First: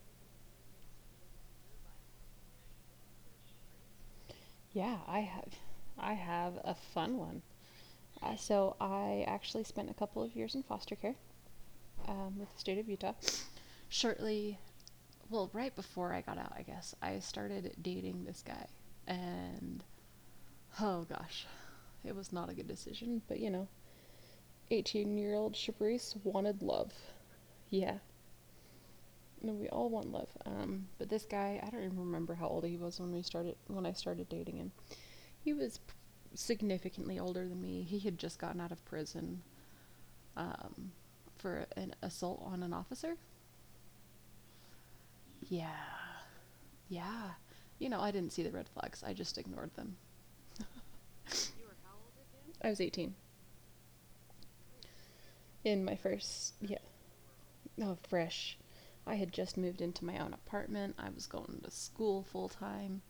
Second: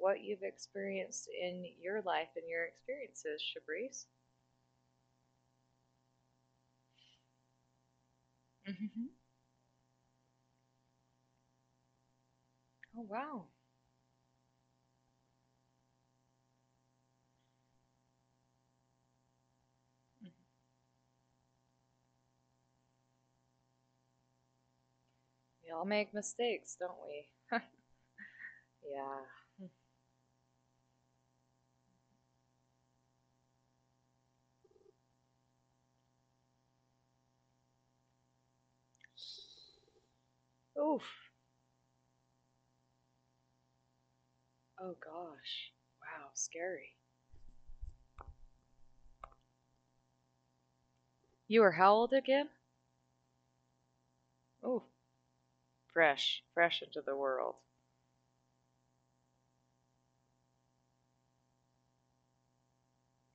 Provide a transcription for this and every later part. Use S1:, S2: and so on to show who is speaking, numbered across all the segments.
S1: what you've experienced in your life and your experiences, Shabrice.
S2: A fun one.
S1: Hmm.
S2: I actually spent a couple of years in foster care with the
S1: Oh,
S2: state of Utah.
S1: wow.
S2: Shortly, right before I got out, I guess, I started dating this guy. And
S1: Mm-hmm.
S2: oh gosh, it was not a good decision, but you know, 18 year
S1: We
S2: old
S1: all make
S2: Shabrice
S1: mistakes,
S2: wanted
S1: don't
S2: love.
S1: we?
S2: Yeah,
S1: Yeah.
S2: no, we all want love. But this guy, I don't even remember how old he was when I started dating him. He was significantly older than me. He had just gotten out of prison um,
S1: Oof.
S2: for an assault on an officer.
S1: Oh, gosh.
S2: Yeah,
S1: Wow, scary.
S2: yeah. You know, I didn't see the red flags. I just ignored them.
S1: You were how old again?
S2: I was 18
S1: Oh,
S2: in my
S1: fresh,
S2: first,
S1: fresh into
S2: yeah,
S1: the world.
S2: oh fresh. I had just moved into my own apartment. I was going to school full time.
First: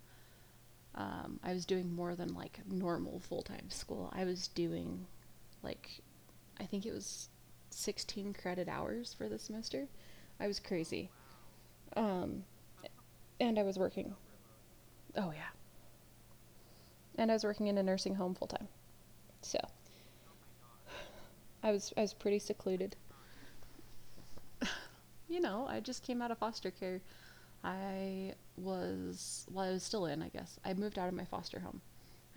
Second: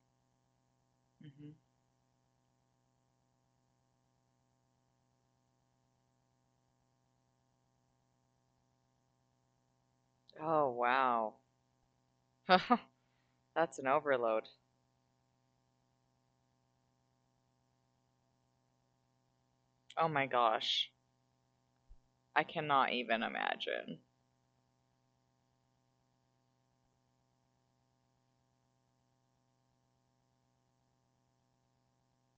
S1: Hmm.
S2: I was doing more than like normal full time school. I was doing like, I think it was 16 credit hours for the semester. I was
S1: Oh,
S2: crazy.
S1: wow.
S2: And I
S1: That's
S2: was
S1: an
S2: working.
S1: overload.
S2: Oh, yeah. And I was working in a nursing home full time. So
S1: Oh my gosh.
S2: I was pretty
S1: I cannot
S2: secluded.
S1: even imagine.
S2: You know, I just came out of foster care. I was still in, I guess. I moved out of my foster home.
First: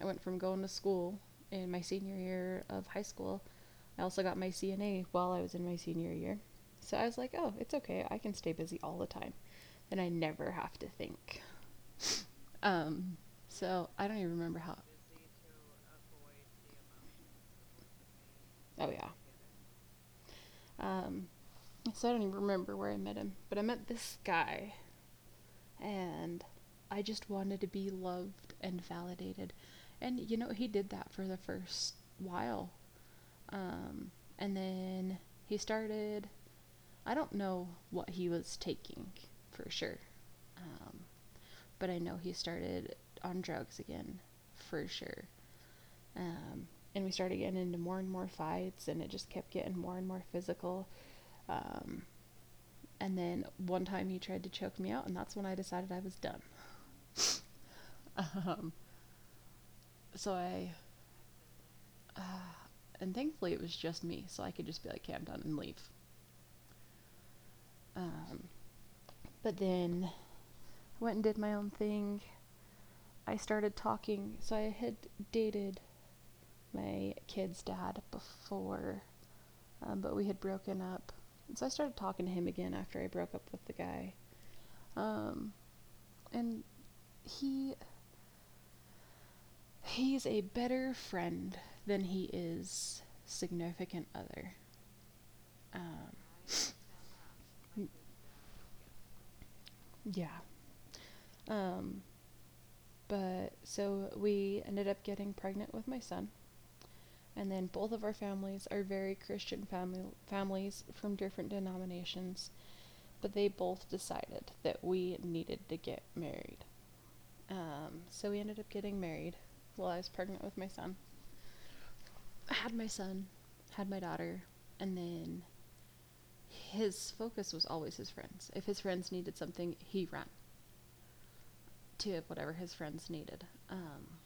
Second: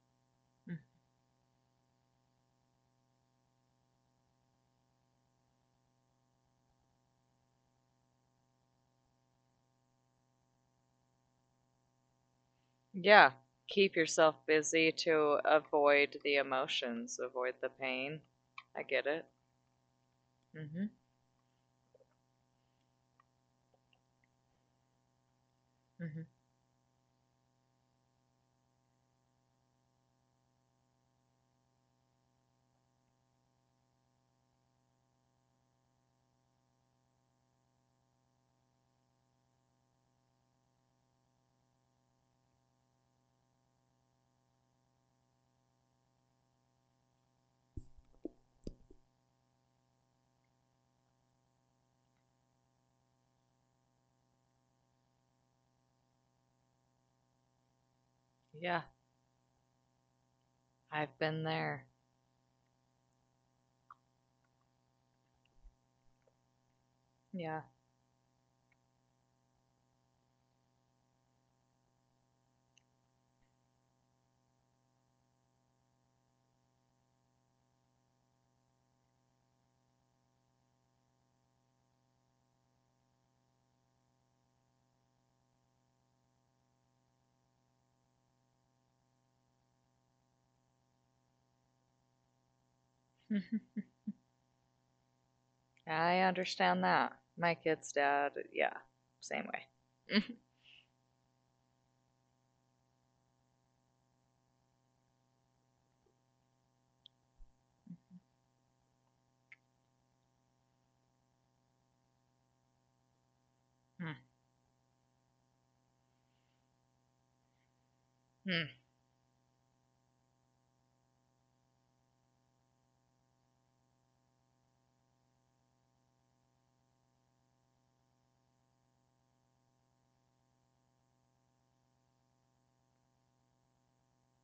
S2: I went from going to school in my senior year of high school. I also got my CNA while I was in my senior year. So I was like, oh, it's okay. I can stay busy all the time. And I never have to think. Um,
S1: Yeah, keep
S2: so I don't even
S1: yourself
S2: remember how.
S1: busy to avoid the emotions, avoid the pain. I
S2: Oh,
S1: get
S2: yeah.
S1: it. Mhm.
S2: Um, so I don't even remember where I met him, but I met this guy,
S1: Mhm.
S2: and I just wanted to be loved and validated, and you know he did that for the first while, um, and then he started. I don't know what he was taking for sure, um, but I know he started on drugs again for sure. Um, and we started getting into more and more fights, and it just kept getting more and more physical. Um, and then one time he tried to choke me out, and that's when I decided I was done.
S1: Yeah,
S2: Um, so I,
S1: I've been there.
S2: and thankfully it was just me, so I could just be like, okay, I'm done and leave.
S1: Yeah.
S2: Um, but then went and did my own thing. I started talking. So I had dated my kid's dad before, but we had broken up. So I started talking to him again after I broke up with the guy. Um, and he he's a better friend than he is significant other.
S1: I
S2: Um,
S1: understand that. My kid's dad, yeah, same way.
S2: yeah. Um, but we ended up getting pregnant with my son, and then both of our families are very Christian family families from different denominations, but they both decided that we needed to get married. So we ended
S1: Mhm.
S2: up getting married while I was pregnant with my son. I had my son, had my daughter, and then his focus was always his friends. If his friends needed something, he ran to whatever his friends needed,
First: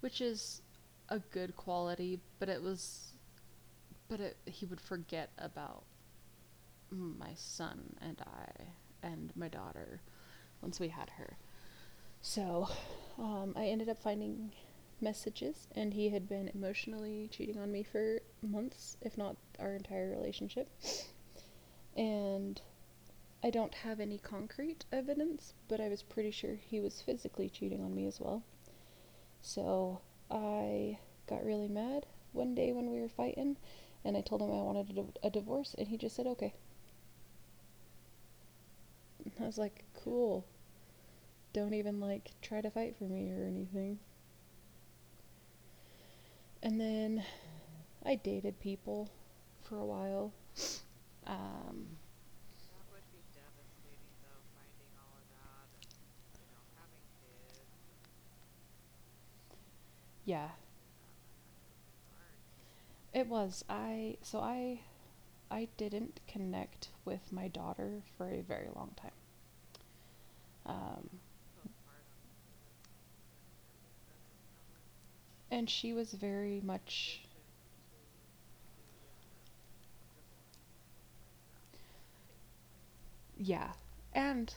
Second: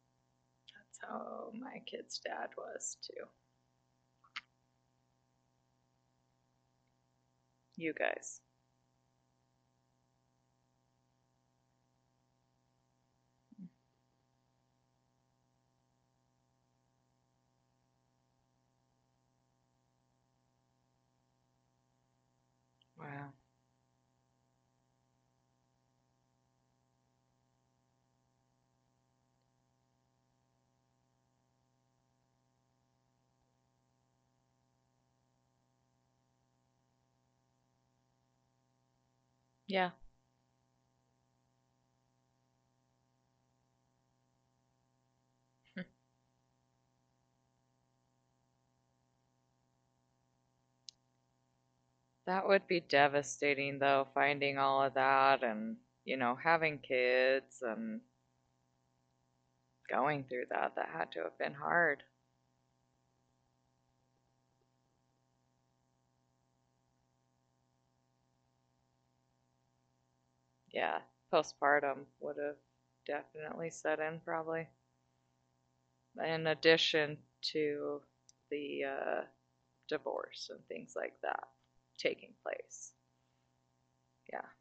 S2: which is a
S1: So
S2: good
S1: my kid's
S2: quality. But
S1: dad
S2: it
S1: was
S2: was,
S1: too.
S2: but it, he would forget about my
S1: You
S2: son and
S1: guys.
S2: I and my daughter once we had her. So I ended up finding messages, and he had been emotionally cheating on me for months, if not our entire relationship. And
S1: Wow.
S2: I don't have any concrete evidence, but I was pretty sure he was physically cheating on me as well. So I got really mad one day when we were fighting, and I told him I wanted a divorce, and he just said, okay. And I was like,
S1: Yeah.
S2: cool. Don't even like try to fight for me or anything. And then I dated people for a while. Um,
S1: That would be devastating, though, finding all of that and, having kids and going
S2: yeah,
S1: through that. That had to have been hard.
S2: it was. I so I didn't connect with my daughter for a very long time.
S1: Yeah.
S2: Um,
S1: Postpartum would have definitely set in, probably.
S2: and she was
S1: In
S2: very much
S1: addition to the divorce and things like that taking place.
S2: yeah.
S1: Yeah.
S2: And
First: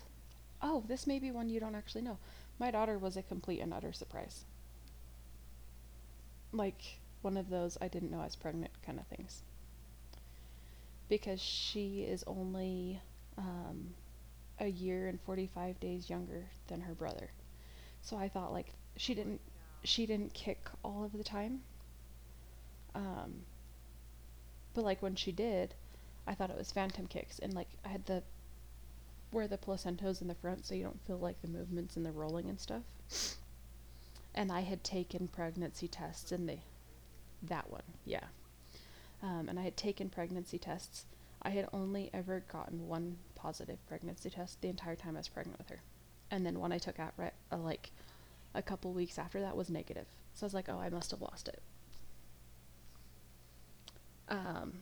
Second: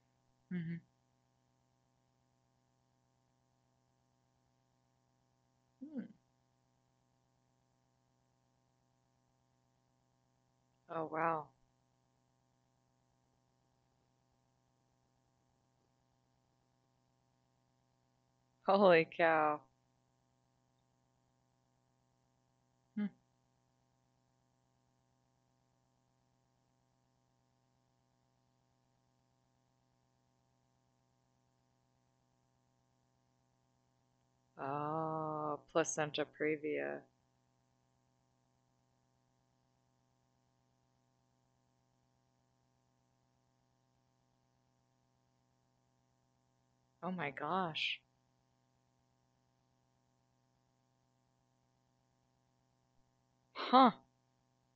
S2: oh, this may be one you don't actually know. My daughter was a complete and utter surprise.
S1: Mm-hmm. Hmm.
S2: Like one of those I didn't know I was pregnant kind of things,
S1: Oh, wow.
S2: because she is only um, a year and 45 days younger than her brother. So I thought like
S1: Holy
S2: she didn't
S1: cow.
S2: she didn't kick all of the time.
S1: Hmm.
S2: Um, but like when she did, I thought it was phantom kicks, and like I had the where the placentos in the front so you don't feel like the movements and the rolling and stuff. And I had taken
S1: Oh,
S2: pregnancy
S1: placenta
S2: tests and they
S1: previa.
S2: that one. Yeah, and I had taken pregnancy tests. I had only ever gotten one positive pregnancy test the entire time I was pregnant with her, and then one I took out
S1: Oh
S2: right
S1: my
S2: like
S1: gosh.
S2: a couple weeks after that was negative. So I was like, oh, I must have lost it.
S1: Huh.
S2: Um,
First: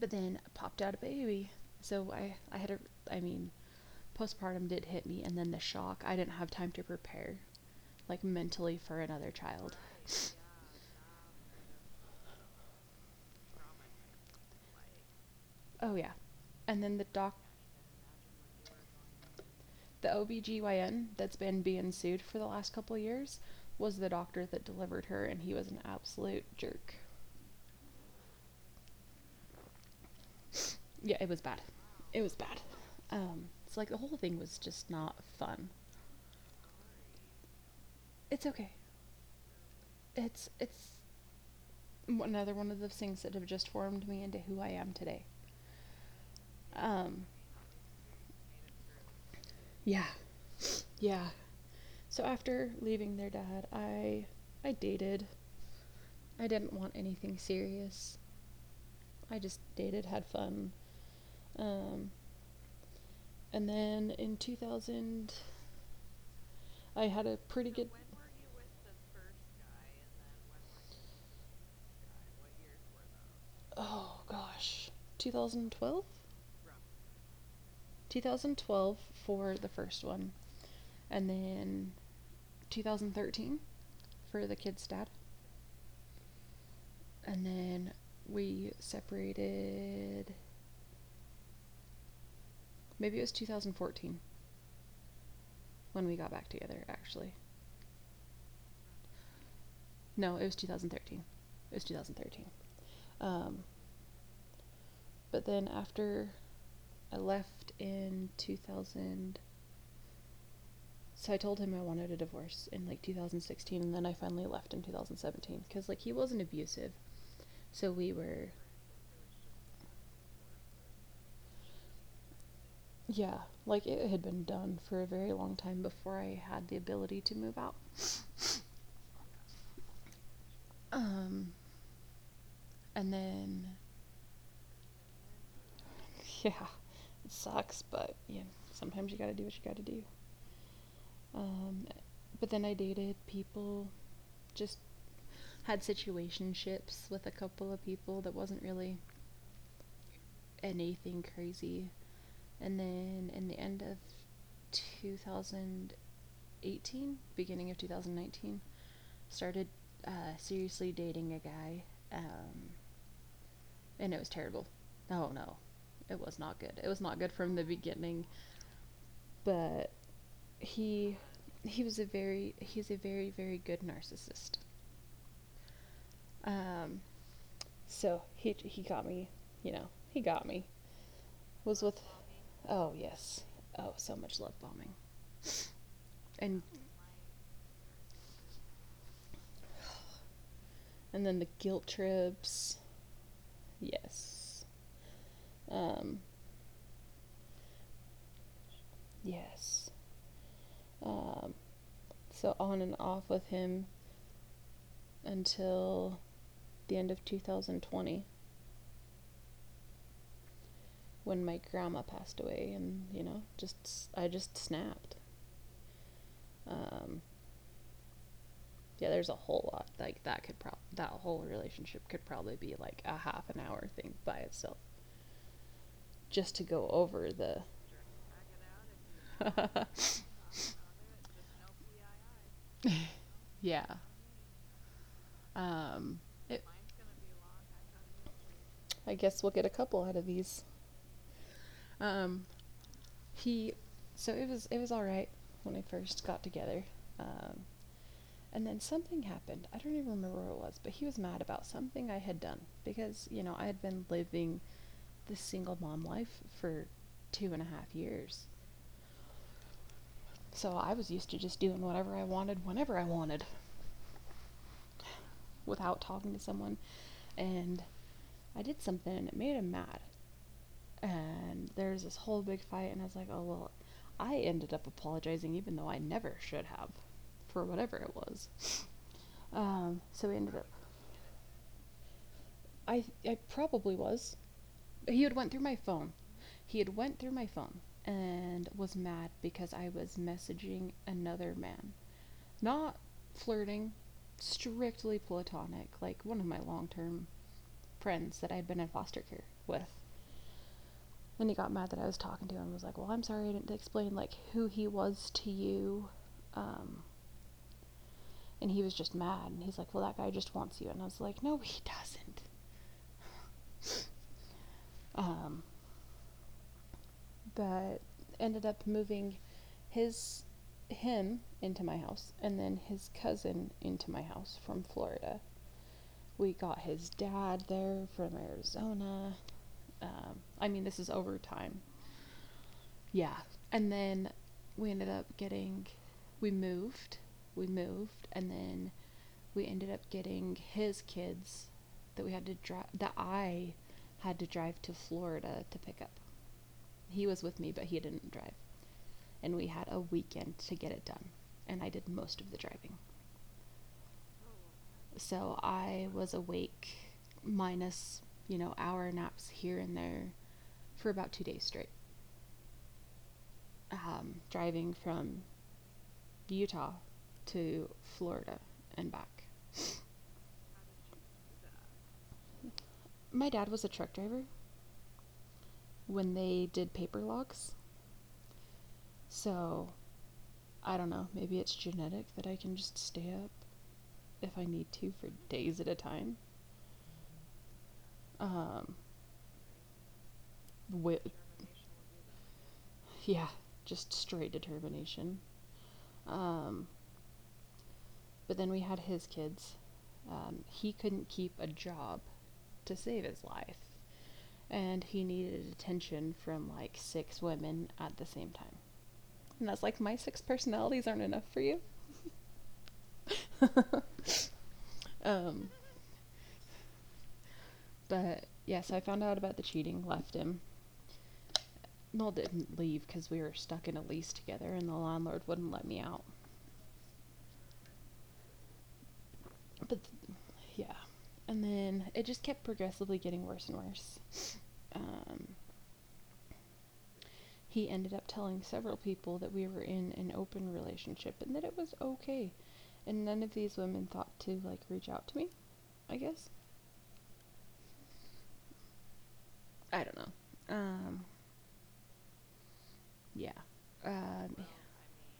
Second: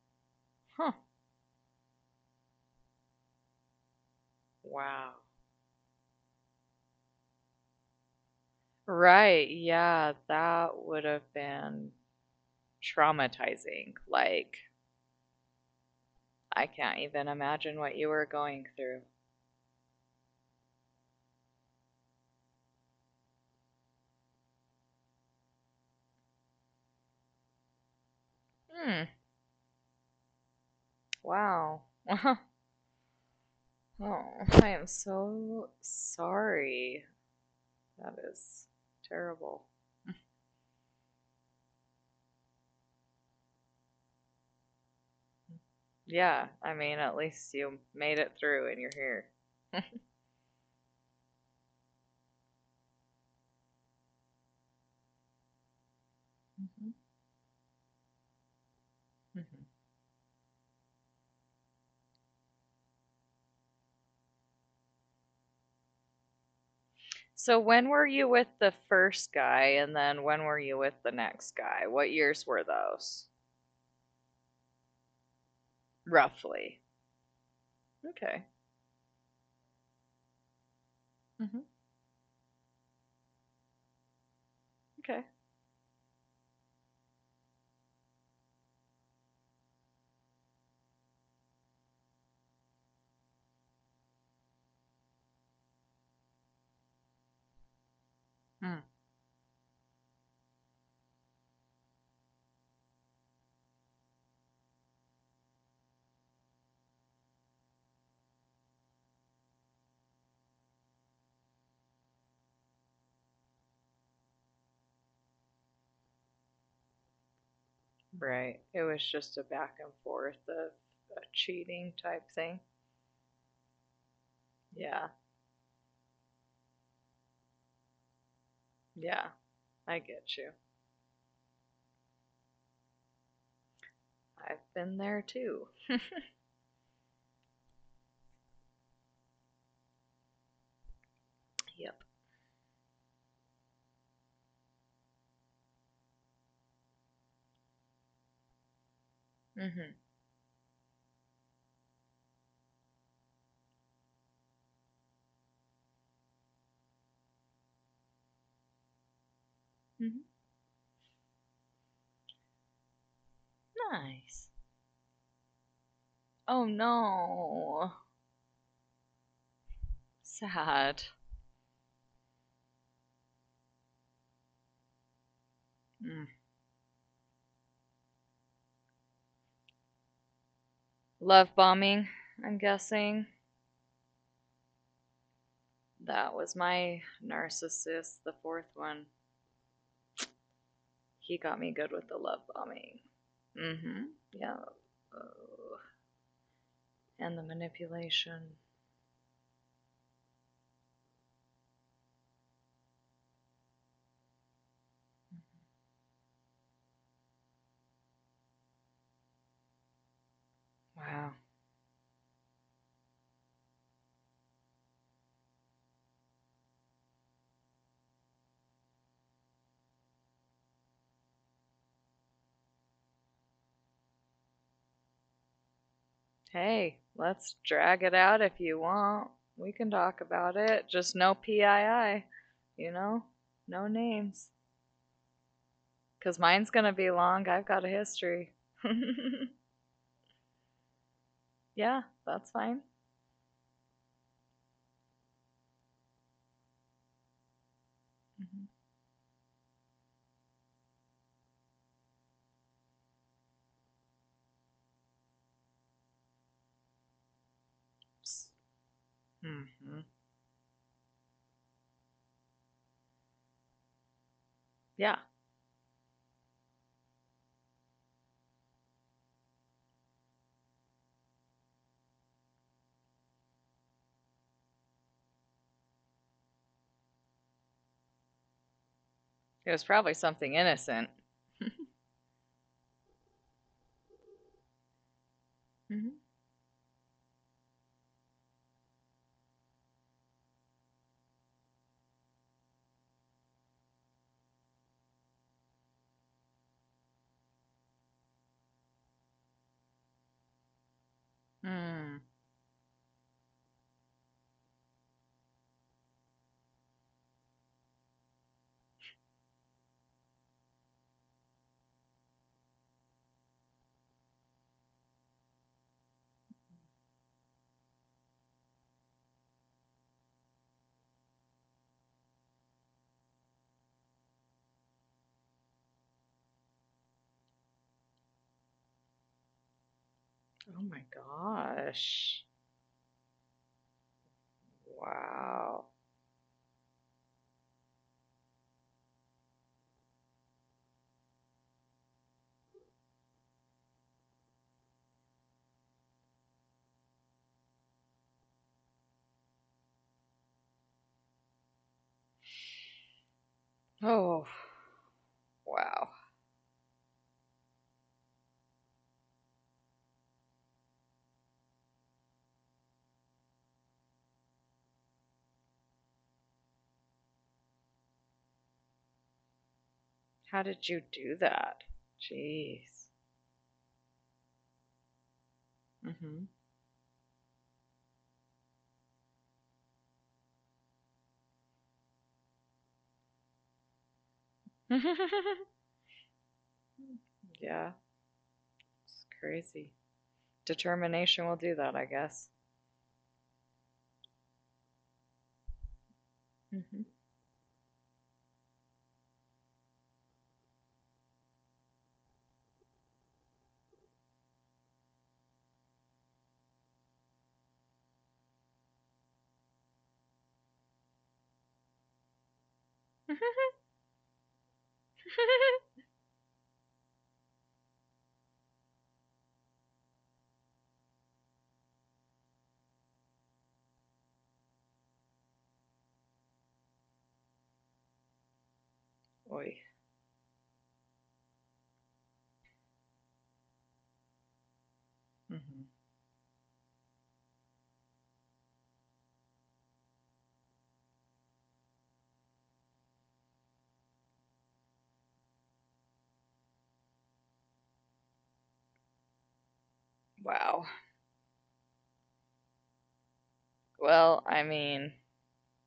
S2: but then I popped
S1: Huh.
S2: out a baby, so I had a I mean postpartum did hit
S1: Wow.
S2: me, and then the shock. I didn't have time to prepare, like mentally for another
S1: Right.
S2: child.
S1: Yeah, that would have been traumatizing. Like,
S2: Oh yeah.
S1: I
S2: And
S1: can't
S2: then
S1: even imagine what you were going through.
S2: the OBGYN that's been being sued for the last couple of years was the doctor that delivered her, and he was an absolute jerk.
S1: Hmm.
S2: Yeah, it was bad.
S1: Wow.
S2: It was bad. It's like the
S1: Oh,
S2: whole thing
S1: I
S2: was
S1: am
S2: just not
S1: so
S2: fun.
S1: sorry. That
S2: It's
S1: is
S2: okay.
S1: terrible.
S2: It's another one of the things that have just formed me into who I am today.
S1: Yeah, I mean, at
S2: Um,
S1: least you made it through and you're here.
S2: yeah, yeah. So after leaving their dad, I dated, I
S1: Hmm.
S2: didn't want anything serious. I
S1: Hmm.
S2: just dated, had fun. Um, and then in 2000, I
S1: So
S2: had a
S1: when were
S2: pretty so
S1: you
S2: good.
S1: with the first guy, and then when were you with the next guy? What years were those,
S2: Those? Oh gosh, 2012?
S1: roughly? Okay.
S2: 2012 for the first one.
S1: Hmm.
S2: And then 2013 for the
S1: Okay.
S2: kid's dad. So and then we separated. Maybe it was 2014 when we got back together. Actually,
S1: Mm.
S2: no, it was 2013. It was 2013. Um, but then after I left in 2000, so I told him I wanted a divorce in like 2016, and then I finally left in 2017 because like he wasn't abusive, so we
S1: Right. It
S2: were,
S1: was just a back and forth of a cheating type thing.
S2: yeah, like it had been
S1: Yeah.
S2: done for a very long time before I had the ability to move out.
S1: Yeah. I get you.
S2: Um, and then,
S1: I've been there too.
S2: yeah, it sucks, but yeah, sometimes you gotta do what you gotta do.
S1: Yep.
S2: Um, but then I dated people, just had situationships with a couple of people that wasn't really
S1: Mhm.
S2: anything crazy. And then in the end of 2018, beginning of 2019, started
S1: Mhm.
S2: seriously dating a guy. Um,
S1: Nice.
S2: and it was terrible. Oh no, it
S1: Oh
S2: was not good. It was not good from
S1: no.
S2: the beginning. But
S1: Sad.
S2: he he's a very good narcissist.
S1: Mm.
S2: Um, so he got me, you know, he got me.
S1: Love bombing.
S2: Was with,
S1: I'm
S2: oh
S1: guessing
S2: yes, oh so much love bombing,
S1: that was
S2: and
S1: my narcissist, the fourth one. He
S2: and
S1: got
S2: then
S1: me
S2: the
S1: good with
S2: guilt
S1: the love bombing.
S2: trips.
S1: Mm-hmm. Yeah.
S2: Yes,
S1: Oh,
S2: um,
S1: and the manipulation.
S2: yes. Um, so on and off with him until the end of 2020
S1: Wow.
S2: when my grandma passed away, and you know just I just snapped. um, yeah there's a whole lot like that whole relationship could probably be like a half an hour thing by itself just to
S1: Hey,
S2: go over
S1: let's
S2: the
S1: drag it out if you want. We can talk about it. Just no PII. You know, no
S2: yeah.
S1: names. Cause
S2: Um,
S1: mine's
S2: it,
S1: gonna be long. I've got a history.
S2: I guess we'll get a couple out of these.
S1: Yeah, that's
S2: Um,
S1: fine.
S2: he, so it was all right when we first got together. Um,
S1: Mm-hmm.
S2: and then something happened. I don't even remember what it was, but he was mad about something I had done because you know I had been living this single mom life for two and a half years,
S1: Mm hmm.
S2: so I was used to just doing whatever I wanted whenever I wanted
S1: Yeah,
S2: without talking to someone, and I did something and it made him mad. And there's this whole big fight, and I was like, oh well, I ended up apologizing even though I never should have, for whatever it was.
S1: it was probably something
S2: So we ended up.
S1: innocent.
S2: I probably was. He had went
S1: Mm-hmm.
S2: through my phone. He had went through my phone and was mad because I was messaging another man. Not flirting, strictly platonic, like one of my long term friends that I had been in foster care with.
S1: Mm.
S2: When he got mad that I was talking to him, I was like, well, I'm sorry I didn't explain like who he was to you. Um, and he was just mad and he's like, well that guy just wants you, and I was like, no, he doesn't. Um, but ended up moving his him into my house and then his cousin into my house from Florida. We got his dad there from Arizona.
S1: Oh my
S2: I mean, this is over time.
S1: gosh.
S2: Yeah. And then we ended up
S1: Wow.
S2: getting, we moved, and then we ended up getting his kids that I had to drive to Florida to pick up. He was with me, but he didn't drive. And we had a weekend to get it done. And I did most of the driving.
S1: Oh,
S2: So
S1: wow.
S2: I was awake minus, hour naps here and there for about 2 days straight. Driving from Utah to Florida and back.
S1: How did you do that? Jeez.
S2: My dad was a truck driver
S1: Hmm.
S2: when they did paper logs. So I don't know, maybe it's genetic that I can just stay up if I need to for days at a time.
S1: Yeah, it's
S2: Um,
S1: crazy. Determination will
S2: wi-
S1: do that, I guess.
S2: yeah, just straight determination.
S1: Hmm.
S2: Um, but then we had his kids. He couldn't keep a job to save his life. And he needed attention from like six women at the same time. And that's like, my six personalities aren't enough for you. Um, but yes, I found out about the cheating, left him. Noel didn't leave because we were stuck in a lease together and the landlord wouldn't let me out.
S1: Oy.
S2: But th- yeah. And then it just kept progressively getting worse and worse.
S1: Hmm.
S2: Um, He ended up telling several people that we were in an open relationship and that it was okay. And none of these women thought to like reach out to me, I guess. I don't know.
S1: Wow.
S2: Um, yeah.
S1: Well, I
S2: Um,
S1: mean,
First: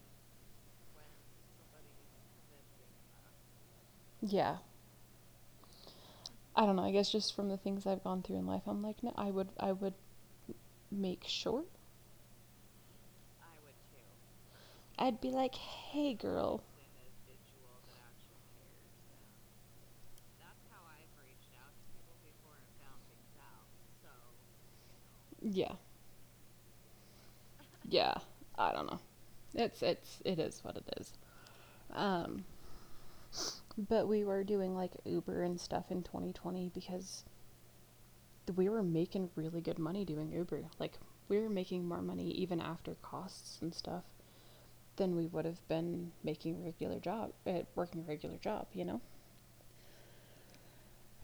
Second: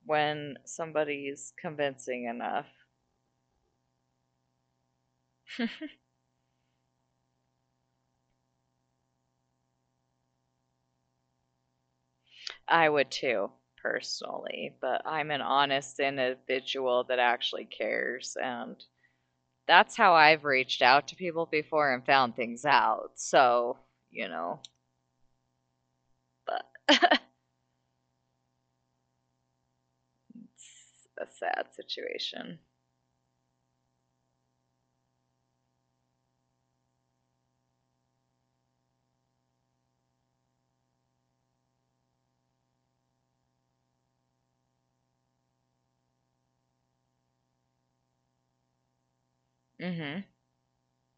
S1: when
S2: well,
S1: somebody's convincing enough,
S2: yeah. Yeah, I don't know. I guess just from the things I've gone through in life, I'm like, no, I would make sure.
S1: I would too, personally. But
S2: I'd be
S1: I'm an
S2: like,
S1: honest
S2: hey, girl.
S1: individual that actually cares, and that's how I've reached out to people before and found things out. So, you know,
S2: Yeah.
S1: but it's
S2: Yeah, I don't know. It's it is what it is.
S1: a sad
S2: Um,
S1: situation.
S2: but we were doing like Uber and stuff in 2020 because we were making really good money doing Uber. Like we were making more money even after costs and stuff than we would have been making regular job at working a regular job,
S1: Mm.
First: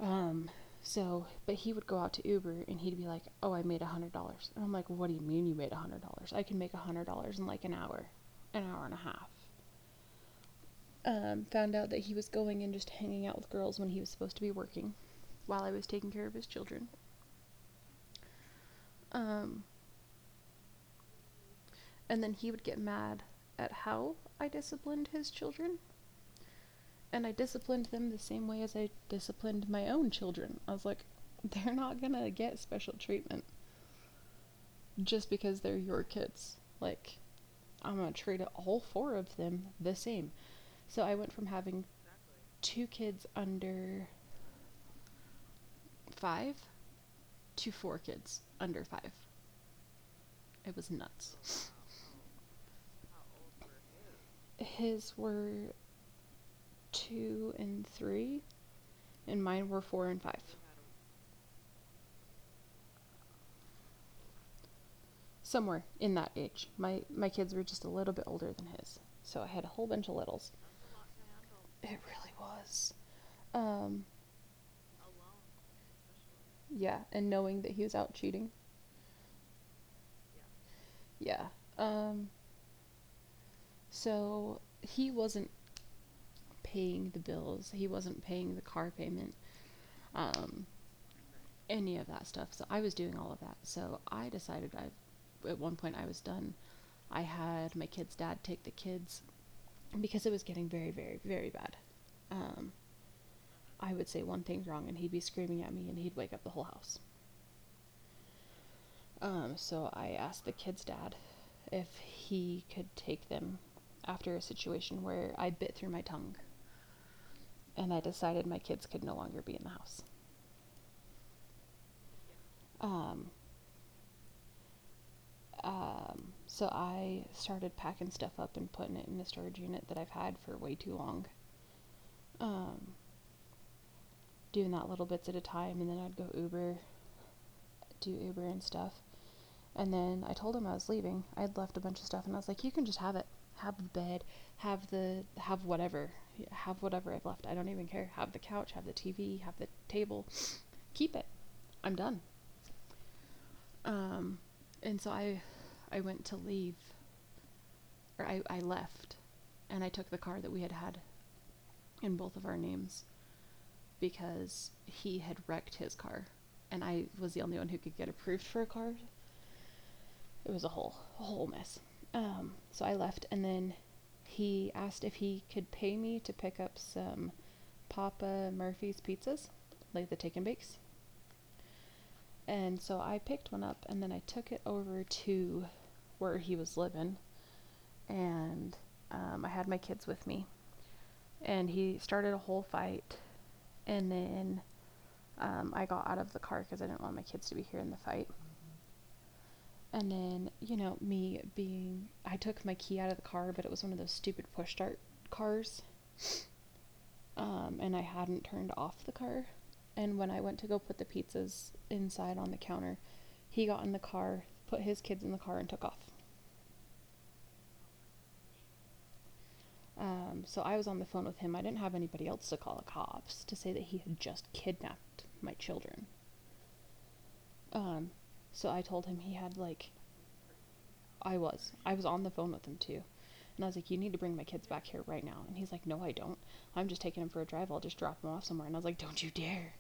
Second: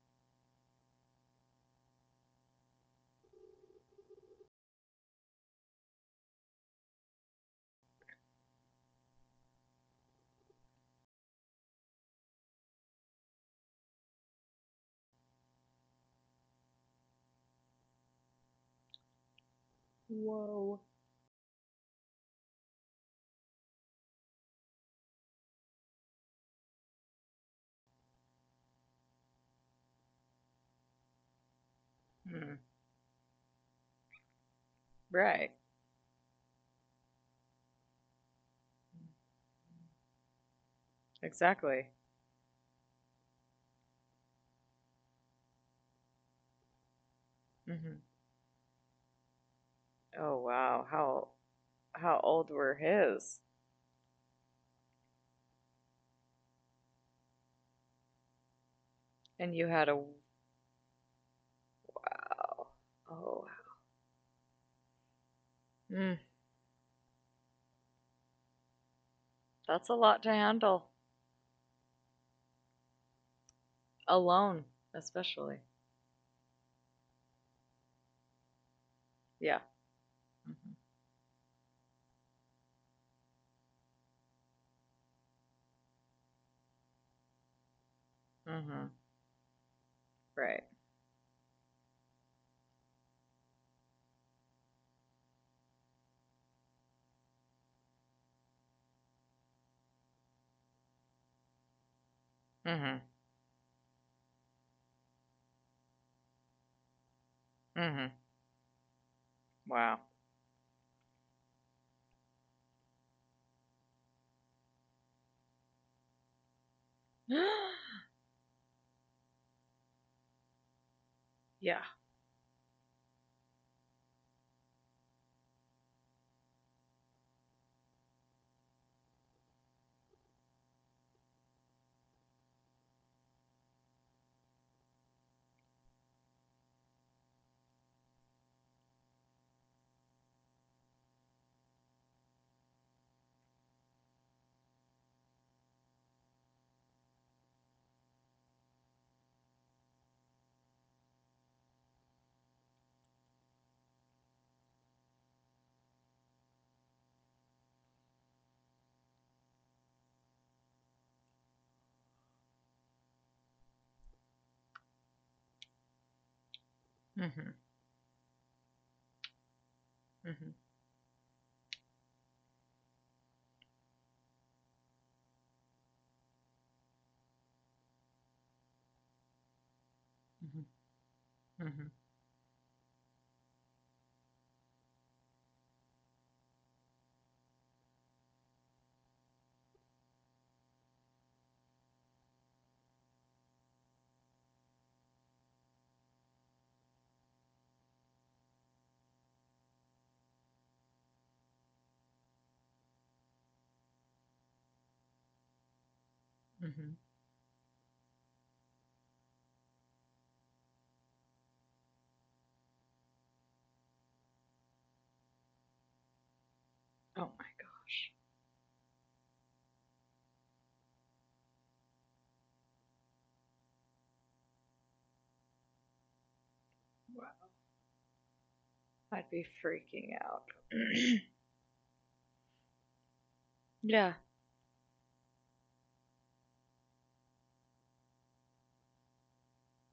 S2: Um, so, but he would go out to Uber and he'd be like, "Oh, I made $100," and I'm like, "What do you mean you made $100? I can make $100 in like an hour and a half." Found out that he was going and just hanging out with girls when he was supposed to be working while I was taking care of his children. Um,
S1: Whoa.
S2: and then he would get mad at how I disciplined his children. And I disciplined them the same way as I disciplined my own children. I was like, they're not gonna
S1: Hmm.
S2: get special treatment just
S1: Right.
S2: because they're your kids. Like, I'm gonna treat all four of them the same. So I went from
S1: Exactly.
S2: having two kids under five to
S1: Hmm.
S2: four kids under five.
S1: Oh,
S2: It
S1: wow.
S2: was nuts.
S1: How old were his?
S2: His were two and three, and
S1: And you
S2: mine were
S1: had a, oh.
S2: four and five.
S1: Oh,
S2: Somewhere
S1: mm,
S2: in that age. My kids were just a little bit older than his. So I had a
S1: that's
S2: whole
S1: a
S2: bunch of
S1: lot to
S2: littles.
S1: handle
S2: It really was. Um
S1: alone, especially.
S2: yeah, and knowing that he was out cheating.
S1: Yeah. Mm-hmm.
S2: Yeah. Um so he wasn't paying the bills. He wasn't paying the
S1: Mm-hmm.
S2: car payment.
S1: Right.
S2: Um any of that stuff. So I was doing all of that. So I decided at one point I was done. I had my kid's dad take the kids because it was getting very, very, very bad. Um,
S1: Mm-hmm.
S2: I would say one thing wrong and he'd be screaming at me and he'd wake up the whole house.
S1: Mm-hmm. Wow.
S2: So I asked the kid's dad if he could take them after a situation where I bit through my tongue and I decided my kids could no longer be in the house.
S1: Yeah.
S2: Um, so I started packing stuff up and putting it in the storage unit that I've had for way too long. Um, Doing that little bits at a time, and then I'd go Uber, do Uber and stuff. And then I told him I was leaving. I had left a bunch of stuff, and I was like, "You can just have it. Have the bed. Have whatever. Have whatever I've left. I don't even care. Have the couch. Have the TV. Have the table. Keep it. I'm done." Um, and so I went to leave or I left and I took the car that we had had in both of our names because he had wrecked his car and I was
S1: Mm-hmm.
S2: the only one who could get approved for a card.
S1: Mm-hmm.
S2: It was a whole mess. So I left and then he asked if he could pay me to pick up some Papa Murphy's pizzas, like the take and
S1: Mhm,
S2: bakes.
S1: mhm,
S2: And so I picked one up and then I took it over to where he was living and I had my kids with me and he started a whole fight. And then I got out of the car because I didn't want my kids to be hearing the fight. And then, I took my key out of the car, but it was one of those stupid push start cars.
S1: mhm.
S2: And I hadn't turned off the car. And when I went to go put the pizzas inside on the counter, he got in the car, put his kids in the car, and took off.
S1: Oh my gosh.
S2: So I was on the phone with him. I didn't have anybody else to call the cops to say that he had just kidnapped my children.
S1: Wow.
S2: Um, so I told
S1: I'd
S2: him
S1: be
S2: he had like,
S1: freaking out.
S2: I was on the phone with him too, and I was like, you
S1: Yeah,
S2: need to bring my kids back here right now. And he's like, no, I don't. I'm just taking them for a drive. I'll just drop them off somewhere. And I was like, don't you dare.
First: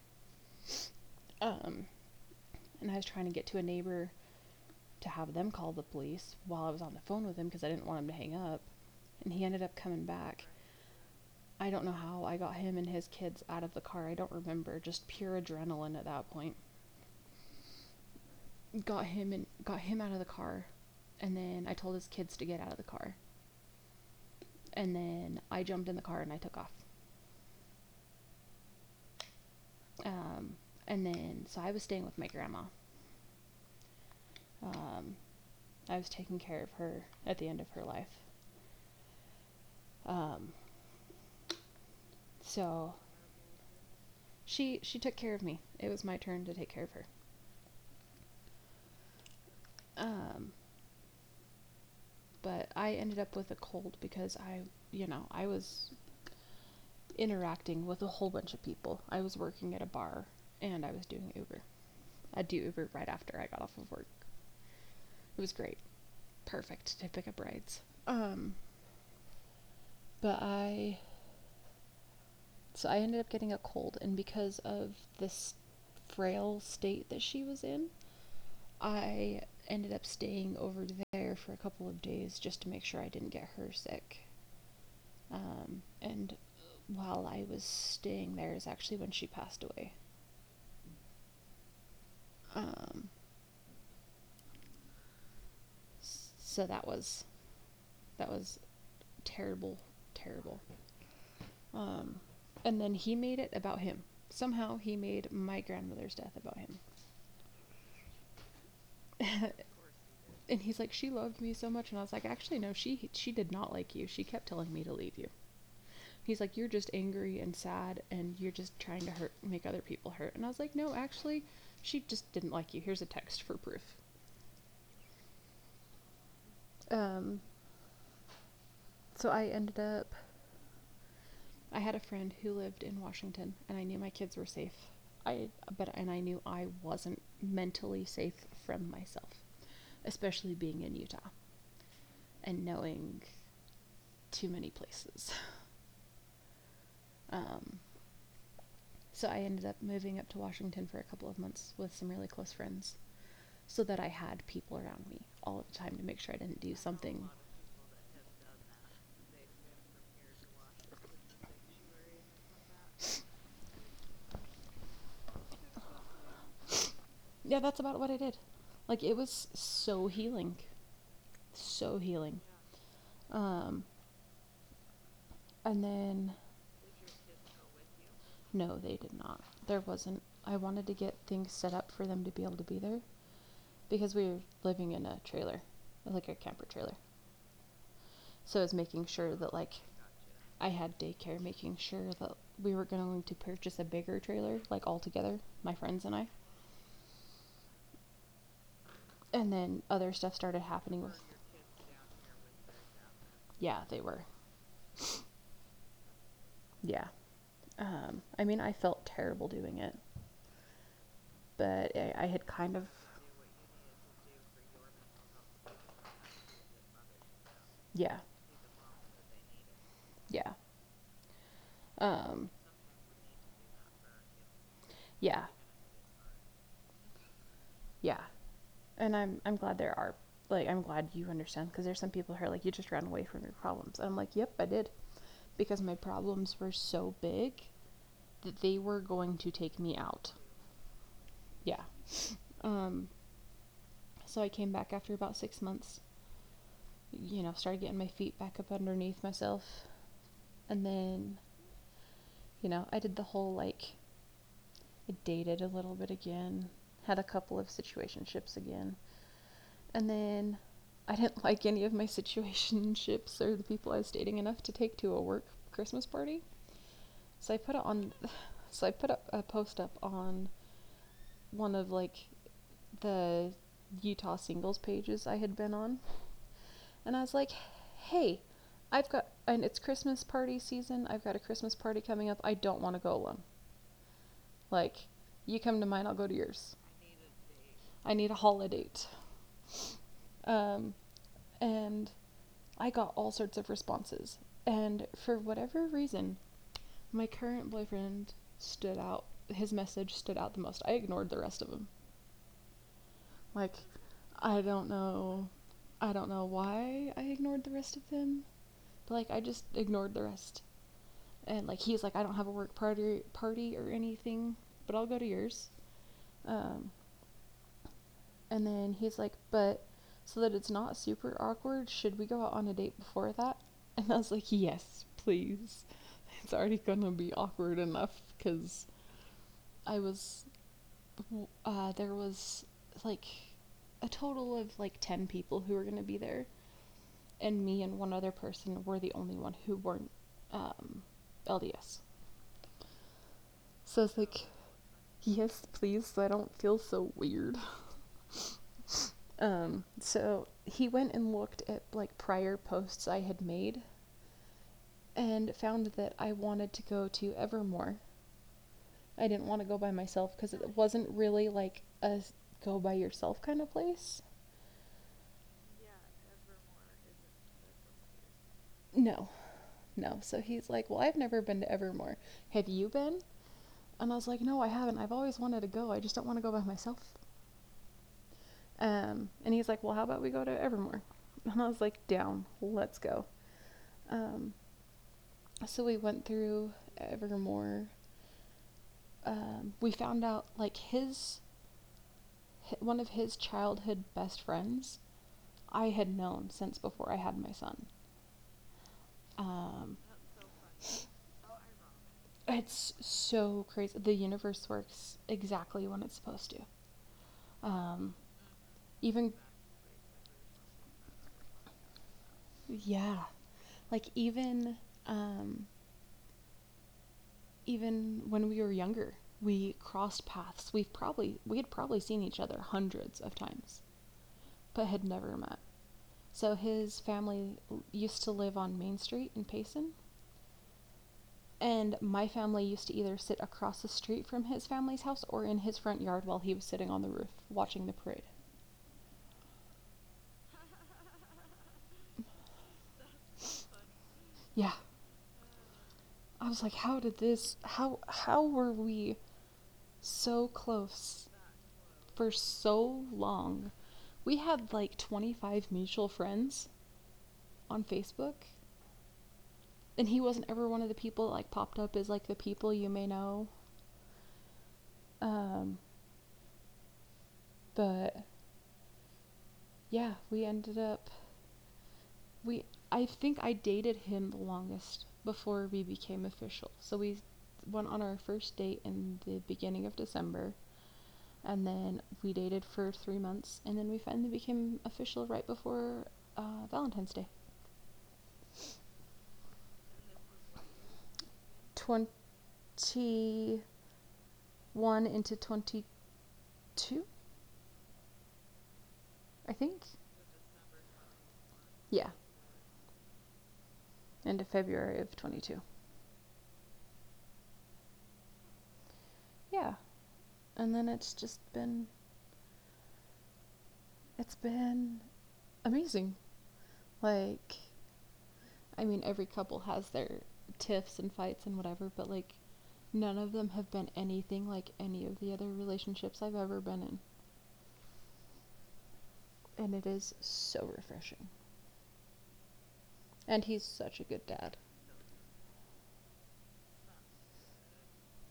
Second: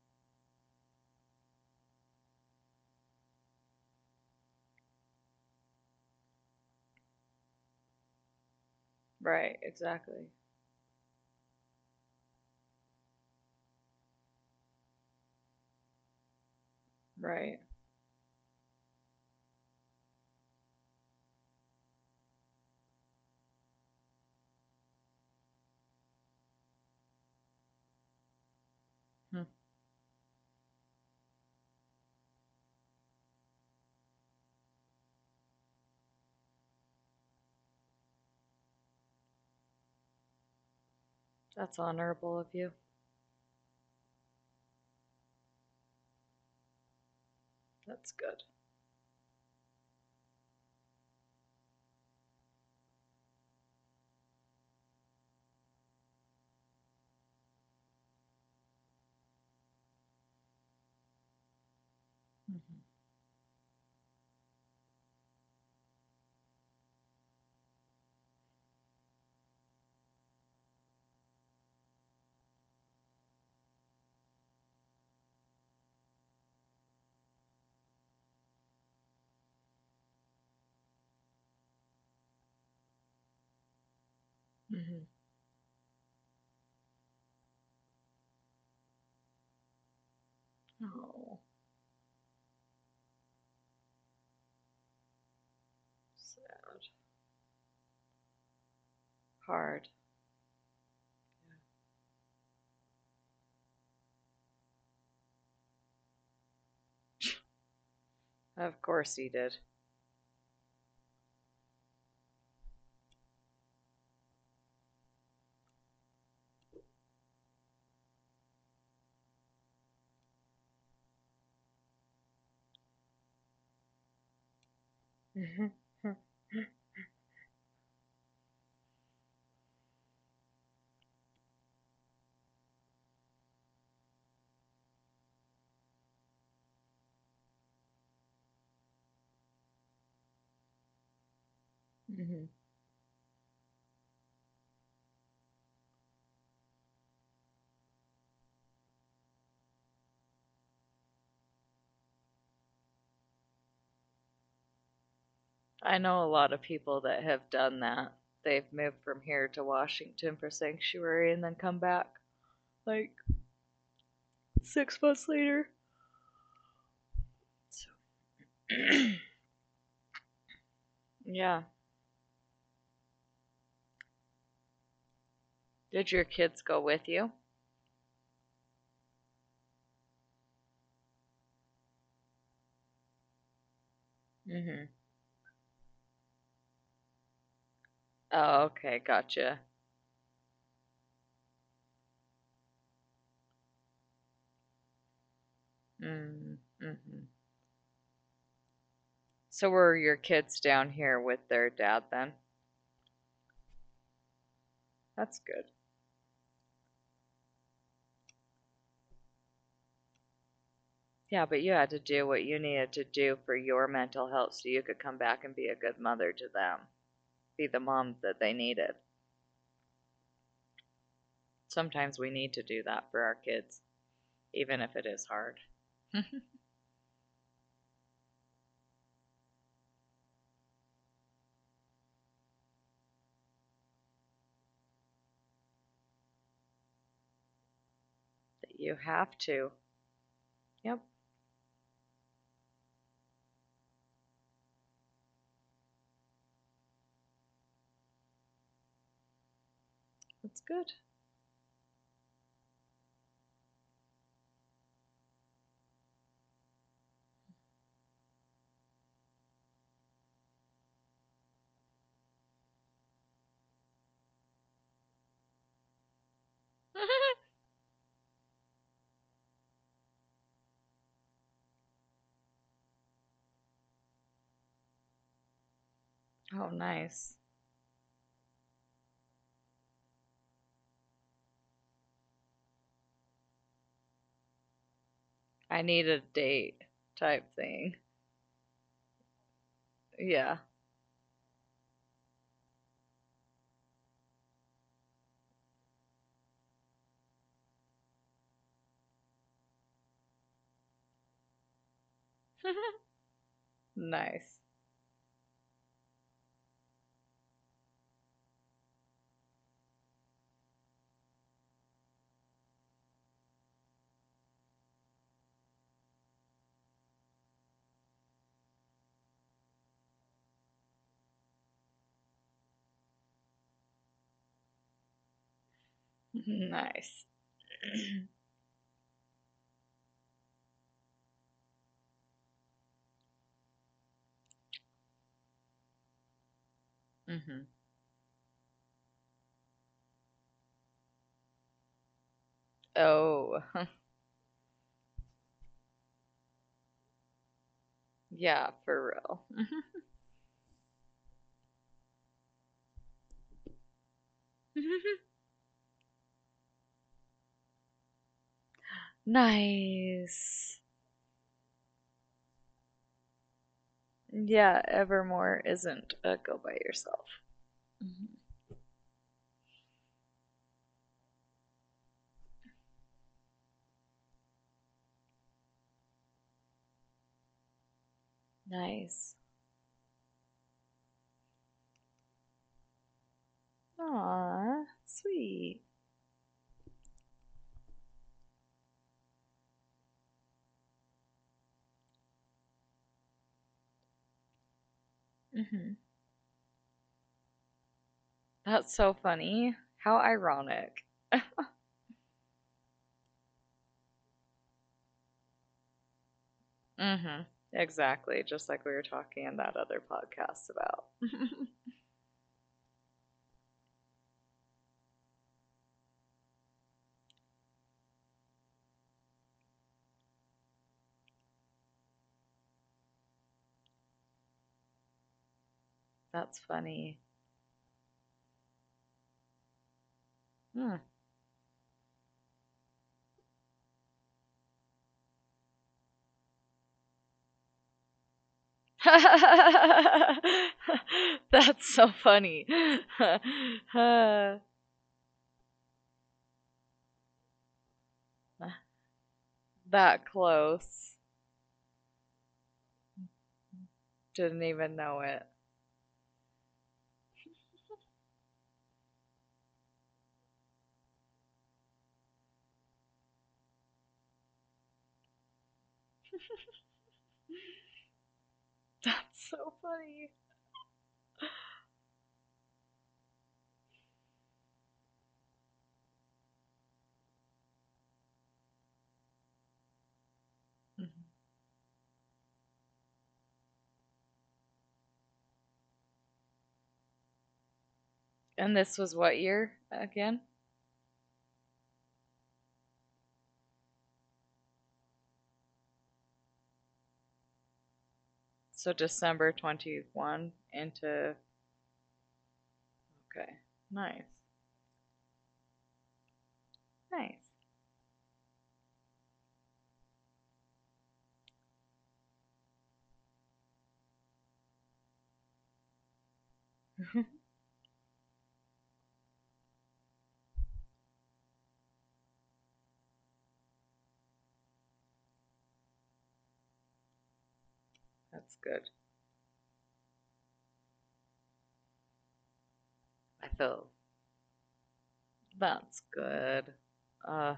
S2: Um, and I was trying to get to a neighbor to have them call the police while I was on the phone with him because I didn't want him to hang up. And he ended
S1: right,
S2: up coming
S1: exactly.
S2: back. I don't know how I got him and his kids out of the car. I don't remember. Just pure adrenaline at that point.
S1: Right.
S2: Got him and got him out of the car, and then I told his kids to get out of the car, and then I jumped in the car and I took off.
S1: Hmm.
S2: Um, and then I was staying with my grandma. Um, I was taking care of her at the end of her life. Um,
S1: That's honorable of you.
S2: so she took care of me. It was my turn to take care of her.
S1: That's good.
S2: Um, but I ended up with a cold because I was interacting with a whole bunch of people. I was working at a bar and I was doing Uber. I do Uber
S1: Hmm.
S2: right after I got off of work. It was great. Perfect to pick up rides. Um, but I so I ended up getting a cold and because of this frail state that she was in, I ended up staying over there for a couple of days just to make sure I didn't get her sick.
S1: Hmm.
S2: And while I was staying there is actually when she passed away.
S1: Oh,
S2: Um, so that
S1: sad.
S2: was that was terrible,
S1: Hard.
S2: terrible. Um, and then he made it about him. Somehow he made my grandmother's death about him.
S1: Of course he did.
S2: And he's like, she loved me so much, and I was like, actually, no, she did not like you. She kept telling me to leave you. He's like, you're just angry and sad, and you're just trying to hurt, make other people hurt. And I was like, no, actually, she just didn't like you. Here's a text for proof.
S1: Hmm. Hmm.
S2: Um, so I ended up I had a friend who lived in Washington, and I knew my kids were safe. I but and I knew I wasn't mentally safe from myself, especially being in Utah and knowing too many places. Um, so I ended up moving up to Washington for a couple of months with some really close friends so that I had people around me all of the time to make
S1: I
S2: sure I
S1: know a
S2: didn't do
S1: lot of
S2: something.
S1: people that have done that. They've moved from here to Washington for sanctuary and then come back like six months later.
S2: Yeah, that's about what I
S1: So,
S2: did. Like it was so healing,
S1: yeah.
S2: so healing. Um, and then
S1: Did your kids go with you?
S2: No, they did not. There wasn't. I wanted to get things set up for them to be able to be there because we were living in
S1: Hmm.
S2: a trailer, like a camper trailer. So I was
S1: Oh,
S2: making
S1: okay,
S2: sure that like
S1: gotcha.
S2: I had daycare, making sure that we were going to purchase a bigger trailer, like all together, my friends and I.
S1: Mm-hmm.
S2: And then
S1: So
S2: other
S1: were
S2: stuff
S1: your
S2: started
S1: kids
S2: happening
S1: down
S2: with
S1: here with their dad then?
S2: yeah they were
S1: That's good.
S2: yeah. I mean I felt terrible doing it
S1: Yeah, but
S2: but
S1: you had to
S2: I had
S1: do what
S2: kind of
S1: you needed to do for your mental health so you could come back and be a good mother to them, be the
S2: yeah
S1: mom that they needed.
S2: yeah
S1: Sometimes
S2: um,
S1: we need to do that for our kids, even if it is
S2: yeah.
S1: hard.
S2: Yeah. And I'm glad there are like I'm glad you understand because there's some people who are like you just ran away from your problems. And I'm like, "Yep, I did." Because my problems were so big that they were
S1: But you
S2: going to
S1: have
S2: take me
S1: to.
S2: out.
S1: Yep,
S2: Yeah. Um so I came back after about 6 months, you know, started getting my feet back up underneath myself. And
S1: that's good.
S2: then I did the whole like, I dated a little bit again, had a couple of situationships again. And then I didn't like any of my situationships or the people I was dating enough to take to a work Christmas party. So I put it on. So I put a post up on one of like the Utah singles pages I had been on, and I
S1: Oh,
S2: was like,
S1: nice.
S2: "Hey, I've got and it's Christmas party season. I've got a Christmas party coming up. I don't want to go alone. Like, you come to mine, I'll go to
S1: I need a
S2: yours.
S1: date type
S2: I need a
S1: thing.
S2: holiday date." Um,
S1: Yeah.
S2: and I got all sorts of responses. And for whatever reason, my current boyfriend stood out. His message stood out the most. I ignored the rest of them. Like, I don't
S1: Nice.
S2: know. I don't know why I ignored the rest of them. But, like, I just ignored the rest. And, like, he's like, I don't have a party or anything, but I'll go to yours. Um, And then he's like, but so that it's not super awkward, should we go out on a date before that? And I was like, yes, please. It's already gonna be
S1: Nice.
S2: awkward enough because I was, there was like a total of like 10 people who were gonna be there, and me and
S1: Hmm.
S2: one other person were the only one who weren't um, LDS. So I
S1: Oh,
S2: was like, yes, please, so I don't feel so weird.
S1: yeah, for real.
S2: So he went and looked at like prior posts I had made and found that I wanted to go to Evermore. I didn't want to go by myself because it wasn't
S1: Nice.
S2: really like a go by yourself kind of place.
S1: Yeah, Evermore isn't a go by yourself. Mhm.
S2: No, no. So he's like, well, I've never been to Evermore. Have you been? And I was like, no, I haven't. I've always wanted to go. I just don't want to go by myself. And he's like, well, how
S1: Nice.
S2: about we go to Evermore? And I was like, down. Let's go. Um,
S1: Aw,
S2: so we went
S1: sweet.
S2: through Evermore. We found out like his one of his childhood best friends I had known
S1: Hmm.
S2: since before I had my son.
S1: That's so
S2: Um,
S1: funny. How ironic.
S2: it's so crazy. The universe works exactly when it's supposed to. Um,
S1: Hmm. Exactly,
S2: even
S1: just like we were talking in that other podcast about.
S2: yeah, like even um, Even when we were younger, we crossed paths. We had probably seen each other hundreds of times, but had never met. So his
S1: That's
S2: family
S1: funny.
S2: used to live on Main Street in Payson,
S1: Hmm.
S2: and my family used to either sit across the street from his family's house or in his front yard while he was sitting on the roof watching the parade.
S1: That's so funny.
S2: Yeah, I was like, how did this? How were we so
S1: That
S2: close
S1: close.
S2: for so long? We had like
S1: Didn't
S2: 25
S1: even know
S2: mutual
S1: it.
S2: friends on Facebook, and he wasn't ever one of the people that like popped up as like the people you may know. Um, but
S1: That's
S2: yeah,
S1: so
S2: we ended
S1: funny.
S2: up we I think I dated him the longest before we became official. So we went on our first date in the beginning of December and
S1: Mm-hmm.
S2: then we dated for 3 months and then we finally became official right before Valentine's Day.
S1: And this was what year again?
S2: 21 into 22, I
S1: So
S2: think.
S1: December 21
S2: Yeah,
S1: into. Okay.
S2: into
S1: Nice.
S2: February of 22.
S1: Nice.
S2: Yeah. And then it's just been, it's been amazing. Like I mean, every couple has their tiffs and fights and whatever, but like none of them have been anything like any of the other relationships I've ever been in.
S1: That's good.
S2: And it is so refreshing. And he's such a
S1: I
S2: good dad.
S1: feel that's good. Uh,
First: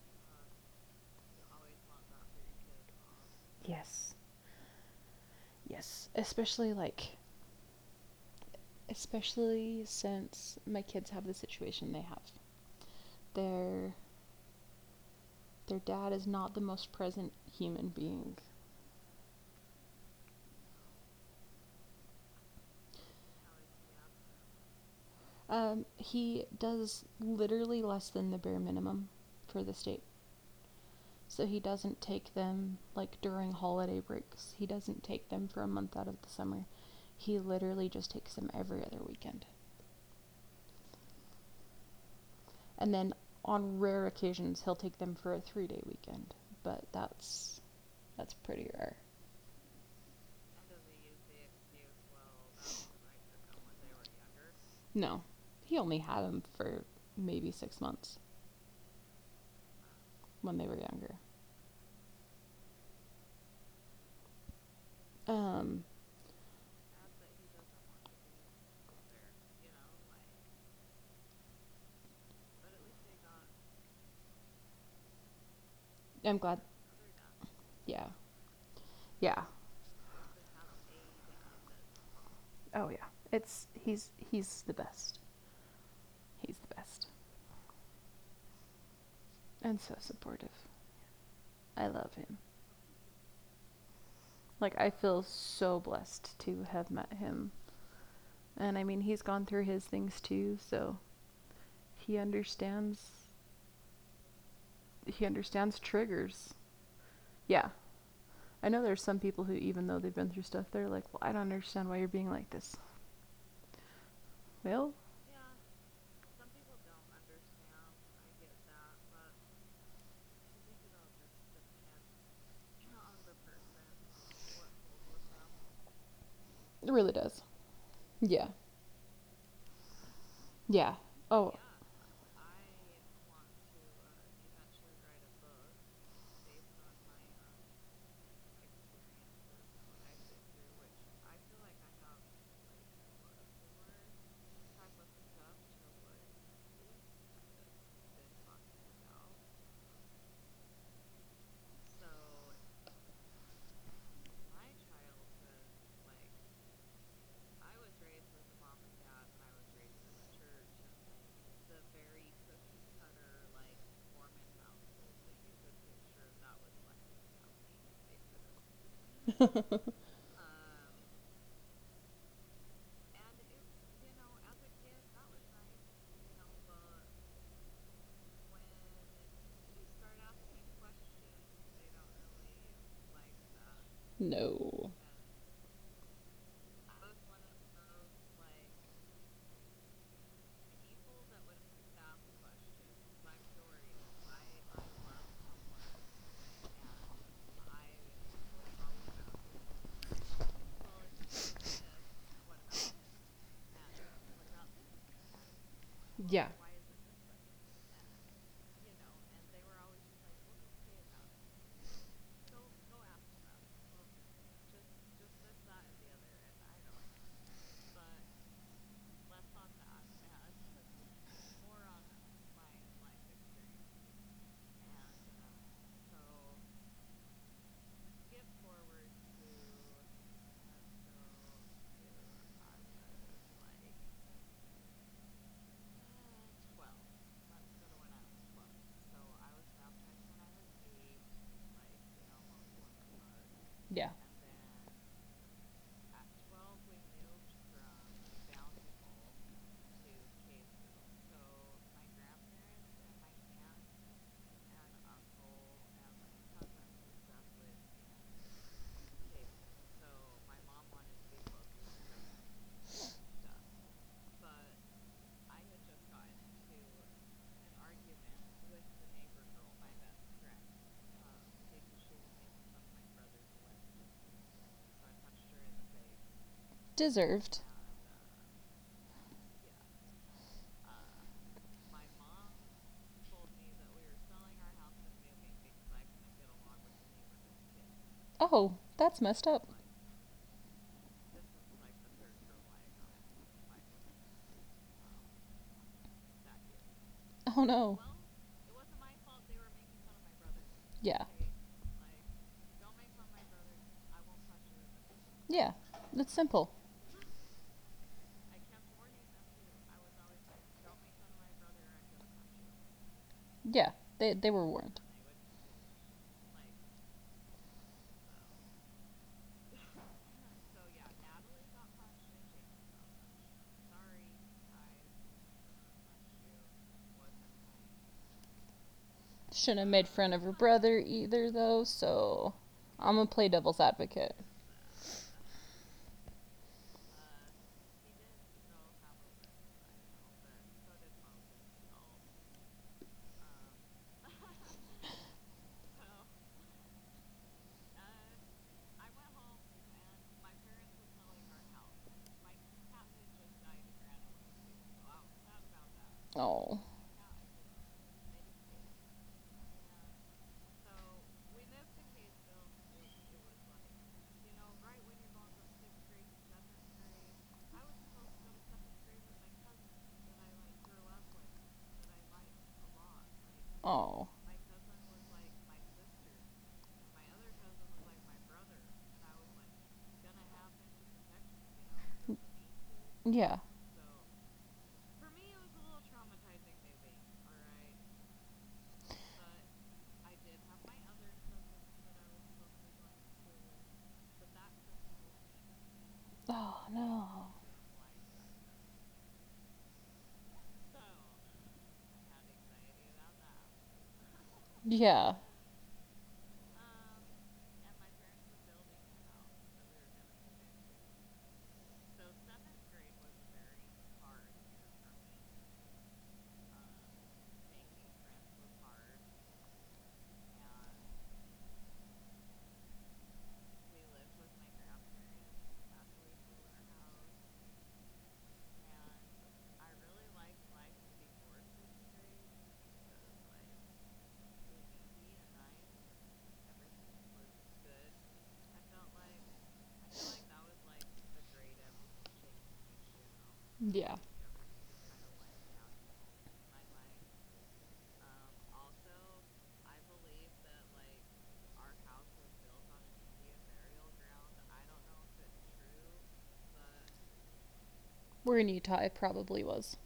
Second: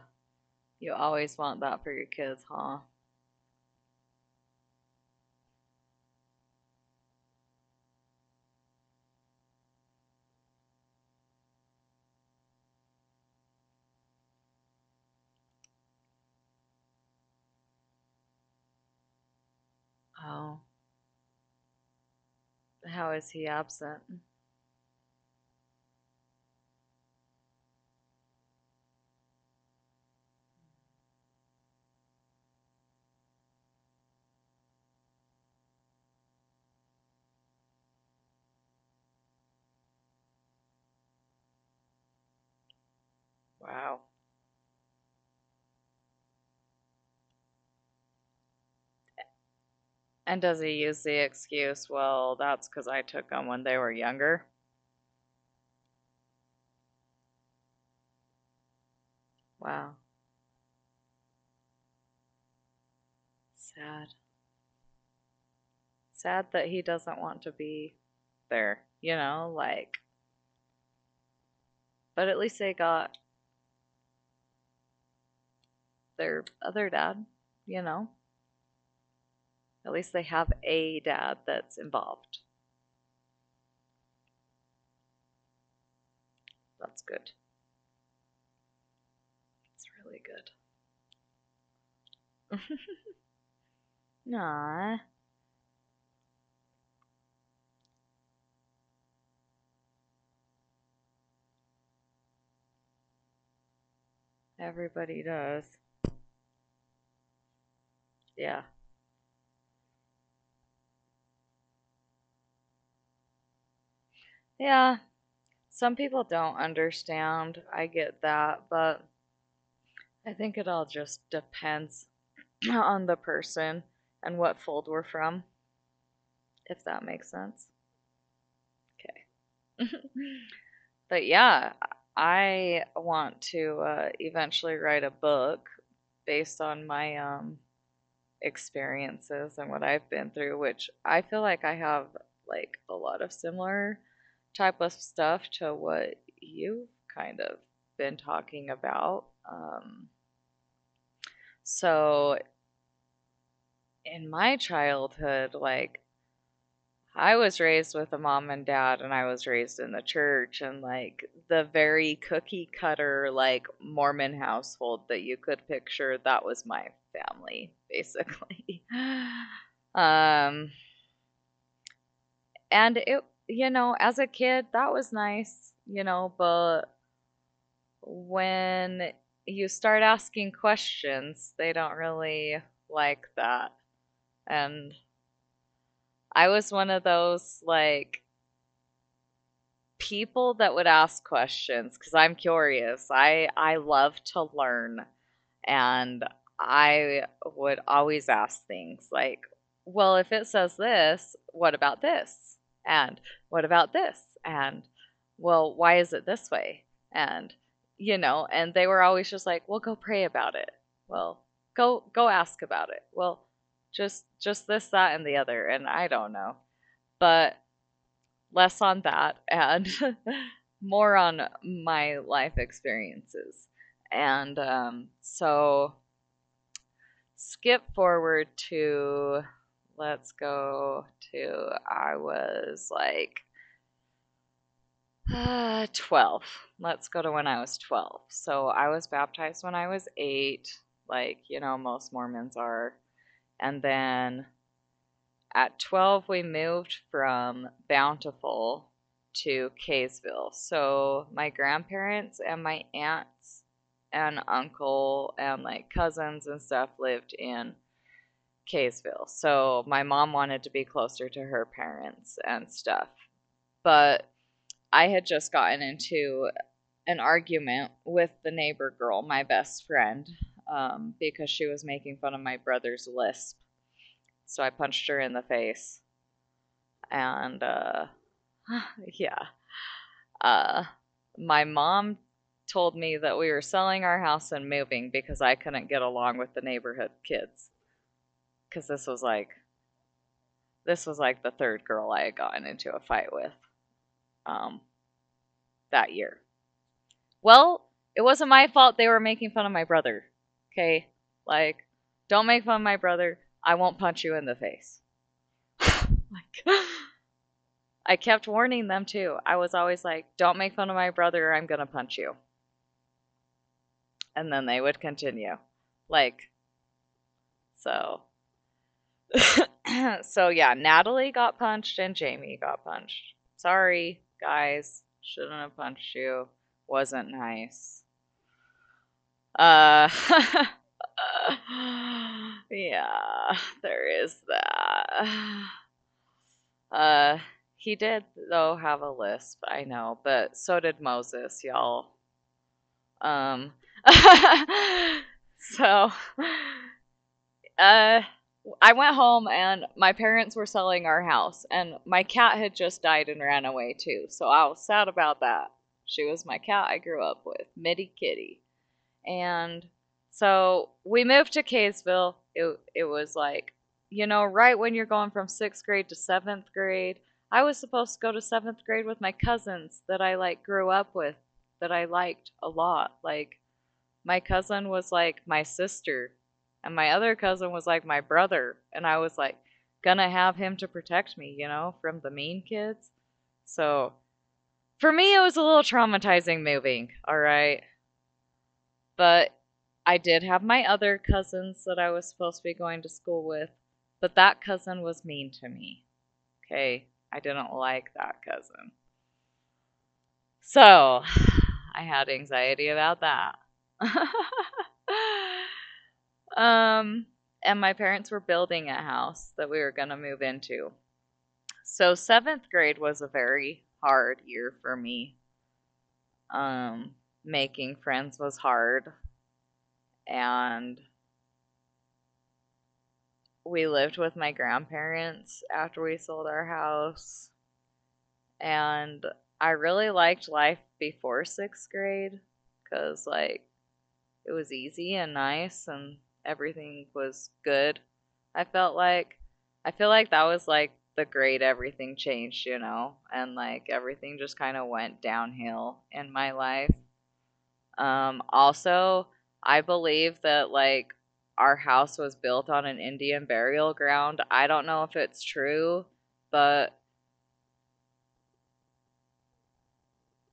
S1: you always want that for your kids, huh?
S2: Yes. Yes. Especially like, especially since my kids have the situation they have. Their their dad is not the most present human being.
S1: Oh, how is he absent?
S2: He does literally less than the bare minimum for the state. So he doesn't take them like during holiday breaks. He doesn't take them for a month out of the summer. He literally just takes them every other weekend. And then on
S1: Wow.
S2: rare occasions he'll take them for a 3-day weekend, but that's pretty rare.
S1: And does he use the excuse, well, that's because I took them when they were younger?
S2: No. He only had them for maybe 6 months
S1: Wow.
S2: when they were younger.
S1: Sad.
S2: Um
S1: Sad that he doesn't want to be there, you know, like, but at least they got their
S2: I'm glad,
S1: other dad, you know?
S2: yeah. Yeah,
S1: At least they have a dad that's involved.
S2: oh yeah, it's he's the best. He's the
S1: That's
S2: best,
S1: good. It's
S2: and so
S1: really
S2: supportive. I love him.
S1: good.
S2: Like
S1: Nah,
S2: I feel so blessed to have met him, and I mean he's gone through his things too, so he understands.
S1: everybody
S2: He
S1: does.
S2: understands triggers. Yeah,
S1: Yeah.
S2: I know there's some people who, even though they've been through stuff, they're like, "Well, I don't understand why you're being like this."
S1: Yeah.
S2: Well,
S1: Some people don't understand. I get that, but I think it all just depends on the person and what fold we're from, if that makes
S2: it really
S1: sense.
S2: does. Yeah.
S1: Okay. But
S2: Yeah.
S1: yeah,
S2: Oh
S1: I want to eventually write a book based on my experiences and what I've been through, which I feel like I have like a lot of similar type of stuff to what you've kind of been talking about. Um, so in my childhood, like I was raised with a mom and dad, and I was raised in the church, and like the very cookie cutter, like Mormon household that you could picture, that was my family, basically. um, and it, you know, as a kid, that was nice, you know, but when you start asking questions, they don't really like that. And
S2: no.
S1: I was one of those, like, people that would ask questions because I'm curious. I love to learn, and I would always ask things like, "Well, if it says this, what about this? And what about this? And well, why is it
S2: Yeah.
S1: this way?" And you know, and they were always just like, "Well, go pray about it. Well, go ask about it. Well, just this, that, and the other." And I don't know, but less on that and more on my life experiences. And so skip forward to let's go to I was like uh, 12. Let's go to when I was 12. So I was baptized when I was 8, like, you know, most Mormons are. And
S2: Yeah.
S1: then at 12, we moved from Bountiful to Kaysville. So my grandparents and my aunts and uncle and like cousins and stuff lived in Kaysville. So my mom wanted to be closer to her parents and stuff. But I had just gotten into an argument with the neighbor girl, my best friend, because she was making fun of my brother's lisp. So I punched her in the face and
S2: Deserved.
S1: yeah. Uh, my mom told me that we were selling our house and moving because I couldn't get along with the neighborhood kids. Because
S2: Oh, that's messed up.
S1: this was like the third girl I had gotten into a fight with um, that year.
S2: Oh
S1: Well,
S2: no.
S1: it wasn't my fault they were making fun of my brother. Okay,
S2: Yeah.
S1: like don't make fun of my brother. I won't punch you in the face.
S2: Yeah. That's
S1: Like,
S2: simple.
S1: I kept warning them too. I was always like, don't make fun of my brother. Or I'm gonna punch you.
S2: Yeah.
S1: And then
S2: They
S1: they
S2: were
S1: would
S2: warned.
S1: continue. Like, so. So yeah, Natalie got punched and Jamie got punched. Sorry, guys. Shouldn't have punched you. Wasn't nice. Uh
S2: Shouldn't have made fun of her brother either though, so
S1: yeah,
S2: I'm gonna play
S1: there
S2: devil's
S1: is
S2: advocate.
S1: that. Uh he did though have a lisp, I know, but so did Moses, y'all. Um so Uh, I went home and my parents were selling our house, and my cat had just died and ran away too. So I was sad about that. She was my cat
S2: Oh.
S1: I grew up with, Mitty Kitty. And so we moved to Kaysville. It was like, you know, right when you're going from sixth grade to seventh grade. I was supposed to go to seventh grade with my cousins that I like grew up with, that I liked a lot. Like, my
S2: Oh.
S1: cousin was like my sister, and my other cousin was like my brother, and I was like gonna have him to protect me, you know, from the mean kids.
S2: Yeah.
S1: So for me, it was a little traumatizing moving, all right? But I did have my other cousins that I was supposed to be going to school with, but that cousin was mean to me, okay?
S2: Oh
S1: I didn't
S2: no.
S1: like that cousin. So I had anxiety about that.
S2: Yeah.
S1: Um, and my parents were building a house that we were going to move into. So, seventh grade was a very hard year for me. Um, Making friends was hard. And we lived with my grandparents after we sold our house. And I really liked life before sixth grade because, like, it was easy and nice and everything was good. I felt like I feel like that was like the great everything changed, you know, and like everything just
S2: Yeah.
S1: kind of went downhill in my life. Also, I believe that like our house was built on an Indian burial ground. I don't know if it's true, but
S2: We're in Utah. It probably was.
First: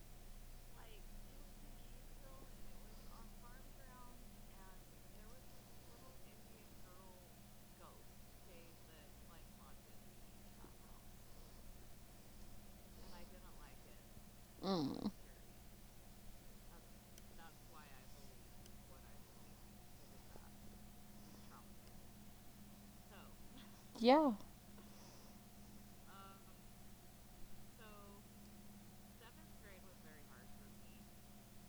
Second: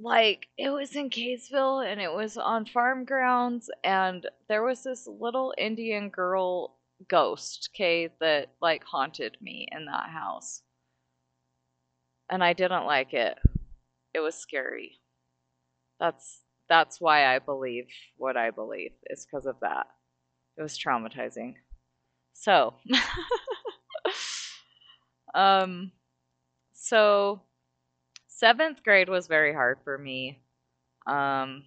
S1: like it was in Kaysville and it was on farm grounds and there was this little Indian girl ghost, okay, that like haunted me in that house. And I didn't like it. It was scary.
S2: Mm.
S1: That's that's why I believe what I believe is because of that. It was traumatizing. So,
S2: Yeah.
S1: um so seventh grade was very hard for me. Um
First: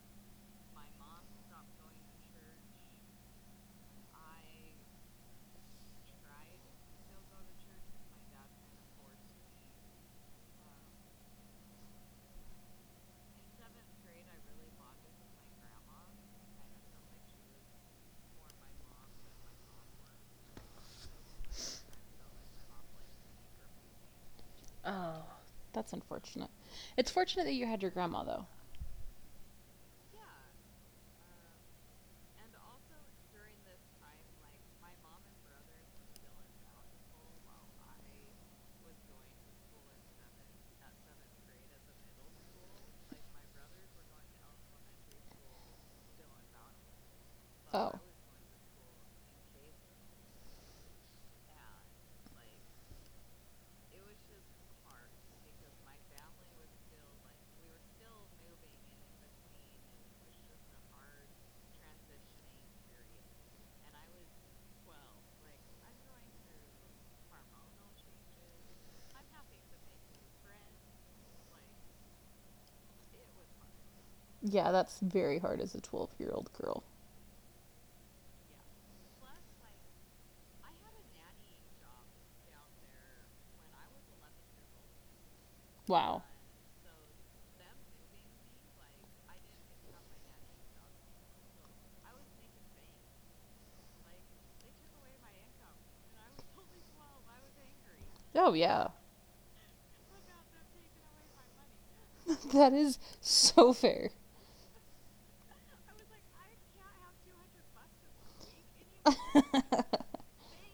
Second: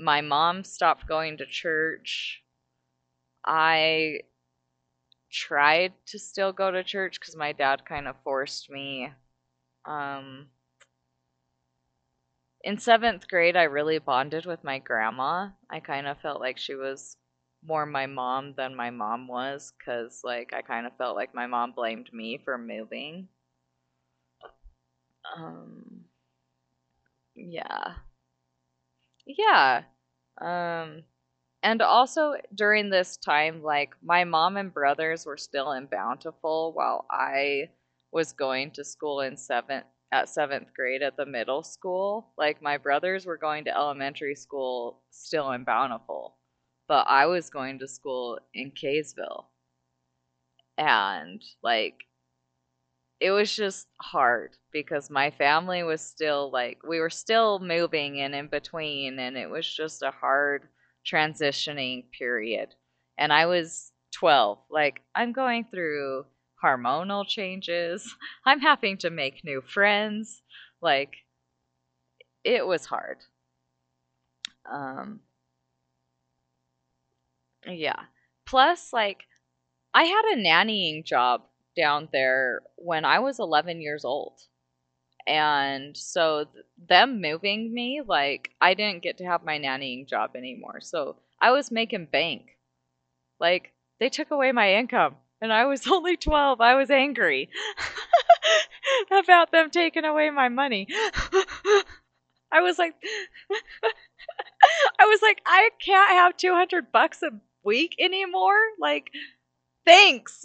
S1: my mom stopped going to church. I tried to still go to church because my dad kind of forced me. Um, in seventh grade, I really bonded with my grandma. I kind of felt like she was more my mom than my mom was because, like, I kind of felt like my mom blamed me for moving.
S2: Oh, that's
S1: Um,
S2: unfortunate. It's fortunate that you had your
S1: yeah.
S2: grandma though.
S1: Yeah. Um, and also during this time, like my mom and brothers were still in Bountiful while I was going to school in seventh grade at the middle school. Like my brothers were going to elementary school still in Bountiful, but I was going to school in Kaysville. And like it was just hard because my family was still like we were still moving and in between and it was just a hard transitioning period, and I was 12. Like, I'm going through hormonal changes, I'm having to make new friends. Like, it was hard.
S2: Yeah, that's
S1: um
S2: very hard as a 12-year-old girl.
S1: yeah, plus like I had a nannying job down there when I was 11 years old, and
S2: Wow.
S1: so them moving me, like, I didn't get to have my nannying job anymore. So I was making bank. Like, they took away my income, and I was only 12. I was angry
S2: Yeah, oh, yeah.
S1: about them taking away my money.
S2: That
S1: I was
S2: is
S1: like,
S2: so fair.
S1: I was like, I can't have 200 bucks a week anymore. Like, thanks.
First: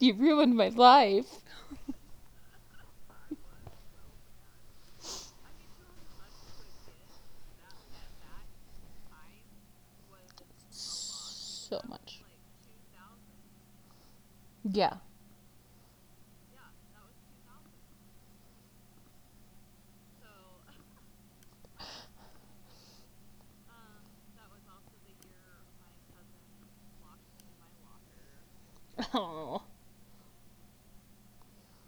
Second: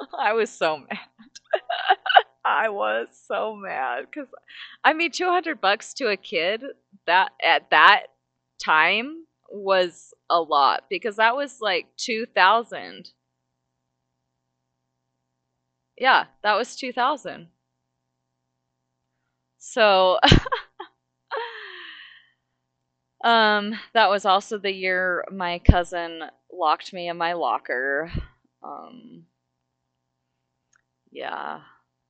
S2: You
S1: i was
S2: ruined my
S1: so
S2: life.
S1: I was so mad because, I mean, 200 bucks to a kid that at that time was a lot because that was like
S2: So
S1: two
S2: much.
S1: thousand.
S2: Yeah.
S1: Yeah, that was 2,000. So, that was also the year my cousin locked me in my locker. Um,
S2: Oh.
S1: yeah,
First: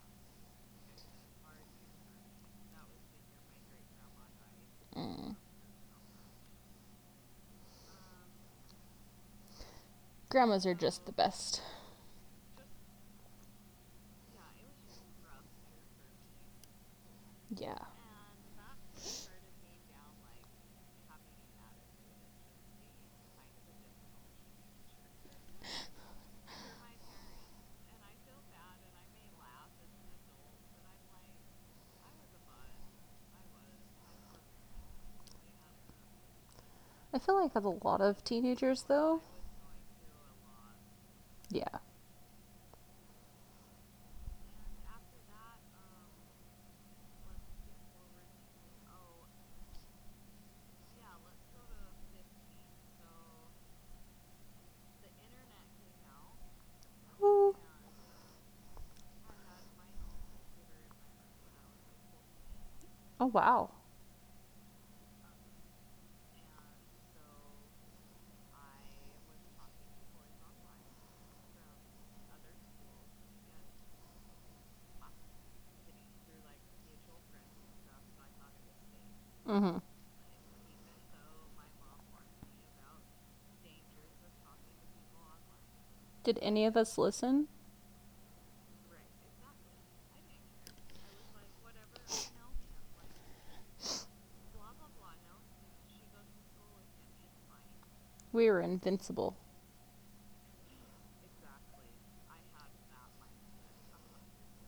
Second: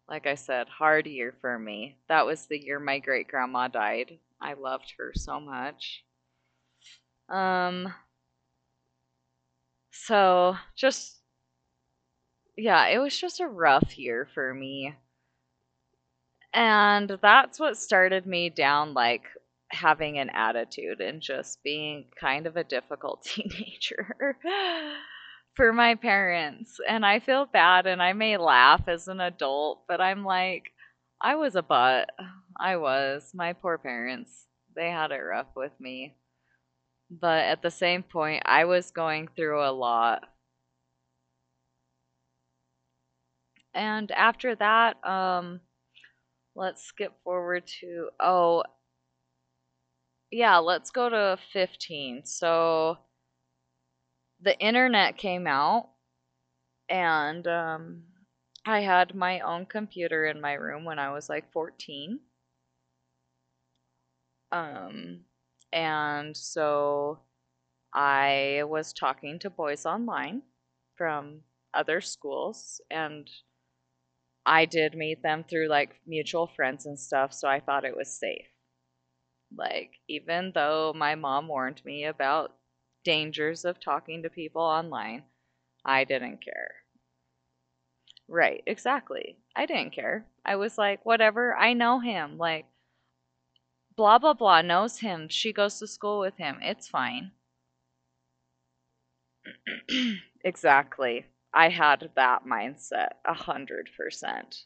S1: like I said, hard year for me. That was the year my great grandma died. I loved her
S2: Mm.
S1: so much. Um, So
S2: Grandmas are just the
S1: just,
S2: best.
S1: yeah, it was just a rough year for me. And that's what
S2: Yeah.
S1: started me down like having an attitude and just being kind of a difficult teenager for my parents. And I feel bad and I may laugh as an adult, but I'm like, I was a butt. I was. My poor parents, they had it rough with me.
S2: I feel
S1: But
S2: like
S1: at
S2: that's a
S1: the
S2: lot
S1: same
S2: of
S1: point, I
S2: teenagers
S1: was
S2: though.
S1: going through a lot.
S2: Yeah.
S1: And after that, let's skip forward to, oh, yeah, let's go to 15. So the internet came out, and
S2: Ooh.
S1: I had my own computer in my room when I was like 14.
S2: Oh wow.
S1: Um, and so I was talking to boys online from other schools, and I did meet them through like mutual friends and stuff, so I thought it was safe.
S2: Mhm.
S1: Like, even though my mom warned me about dangers of talking to people online, I didn't
S2: Did any
S1: care.
S2: of us listen?
S1: Right, exactly. I didn't care. I was like, whatever, I know him. Like, blah, blah, blah knows him. She goes to school with him. It's fine.
S2: We were invincible.
S1: Exactly. I had that mindset a 100%.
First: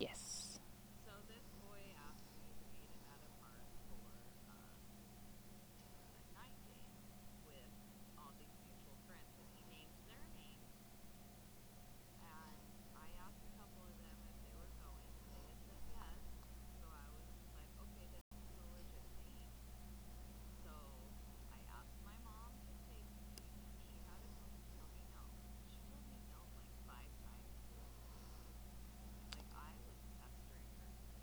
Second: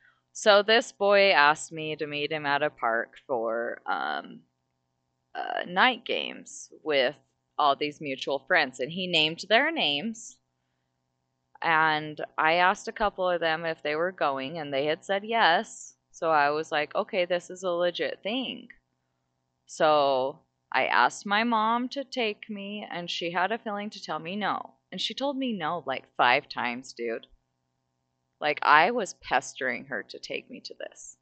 S2: Yes.
S1: So this boy asked me to meet him at a park for night games with all these mutual friends, and he named their names. And I asked a couple of them if they were going, and they had said yes. So I was like, okay, this is a legit thing. So I asked my mom to take me, and she had a feeling to tell me no. And she told me no like five times, dude. Like, I was pestering her to take me to this.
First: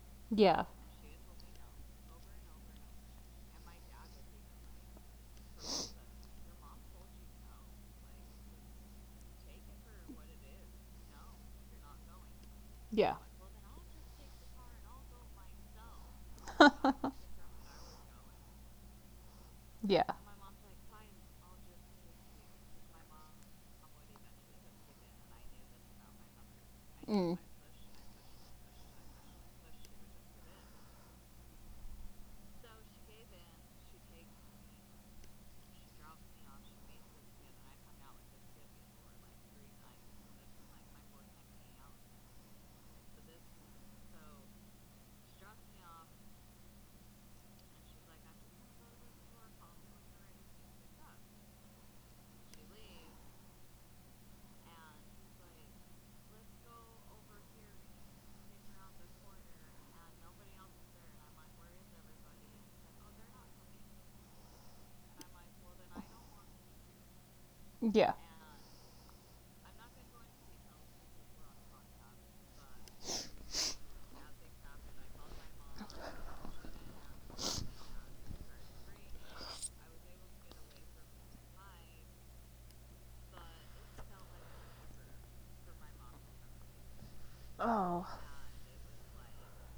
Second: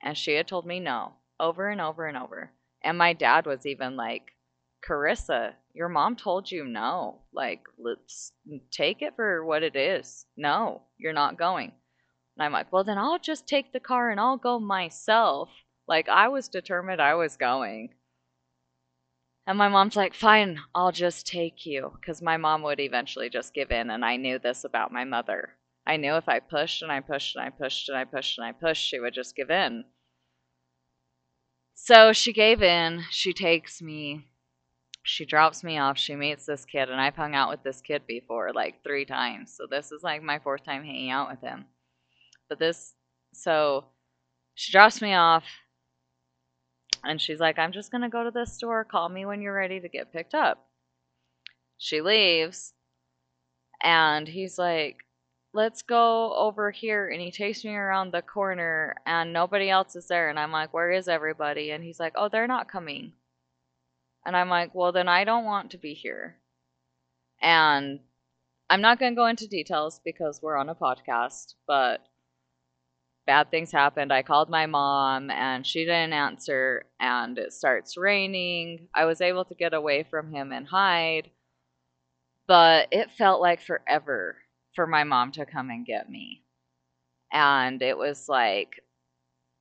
S1: And she had told
S2: Yeah.
S1: me no over and over and over. And my dad was even like, Carissa, your mom told you no. Like, let's take it for what it is. No, you're not going. And I'm like, well, then I'll
S2: Yeah.
S1: just take the car and I'll go myself. Like, I was determined I was going. And my mom's
S2: Yeah.
S1: like, fine, I'll just take you. Because my mom would eventually just give in. And I knew this about my mother. I knew if I pushed and I
S2: Mm.
S1: pushed and I pushed and I pushed and I pushed, she would just give in. So she gave in. She takes me. She drops me off. She meets this kid, and I've hung out with this kid before, like three times. So this is like my fourth time hanging out with him. But this, so she drops me off, and she's like, "I'm just gonna go to this store. Call me when you're ready to get picked up." She leaves, and he's like, "Let's go over here." And he takes me around the corner, and nobody else is there. And I'm like, "Where is everybody?" And he's like, "Oh, they're not coming." And I'm like, "Well, then I don't want to be here."
S2: Yeah.
S1: And I'm not going to go into details because we're on a podcast, but bad things happened. I called my mom and she didn't answer, and it starts raining. I was able to get away from him and hide, but it felt like forever for my mom to come and get me. And
S2: Oh.
S1: it was like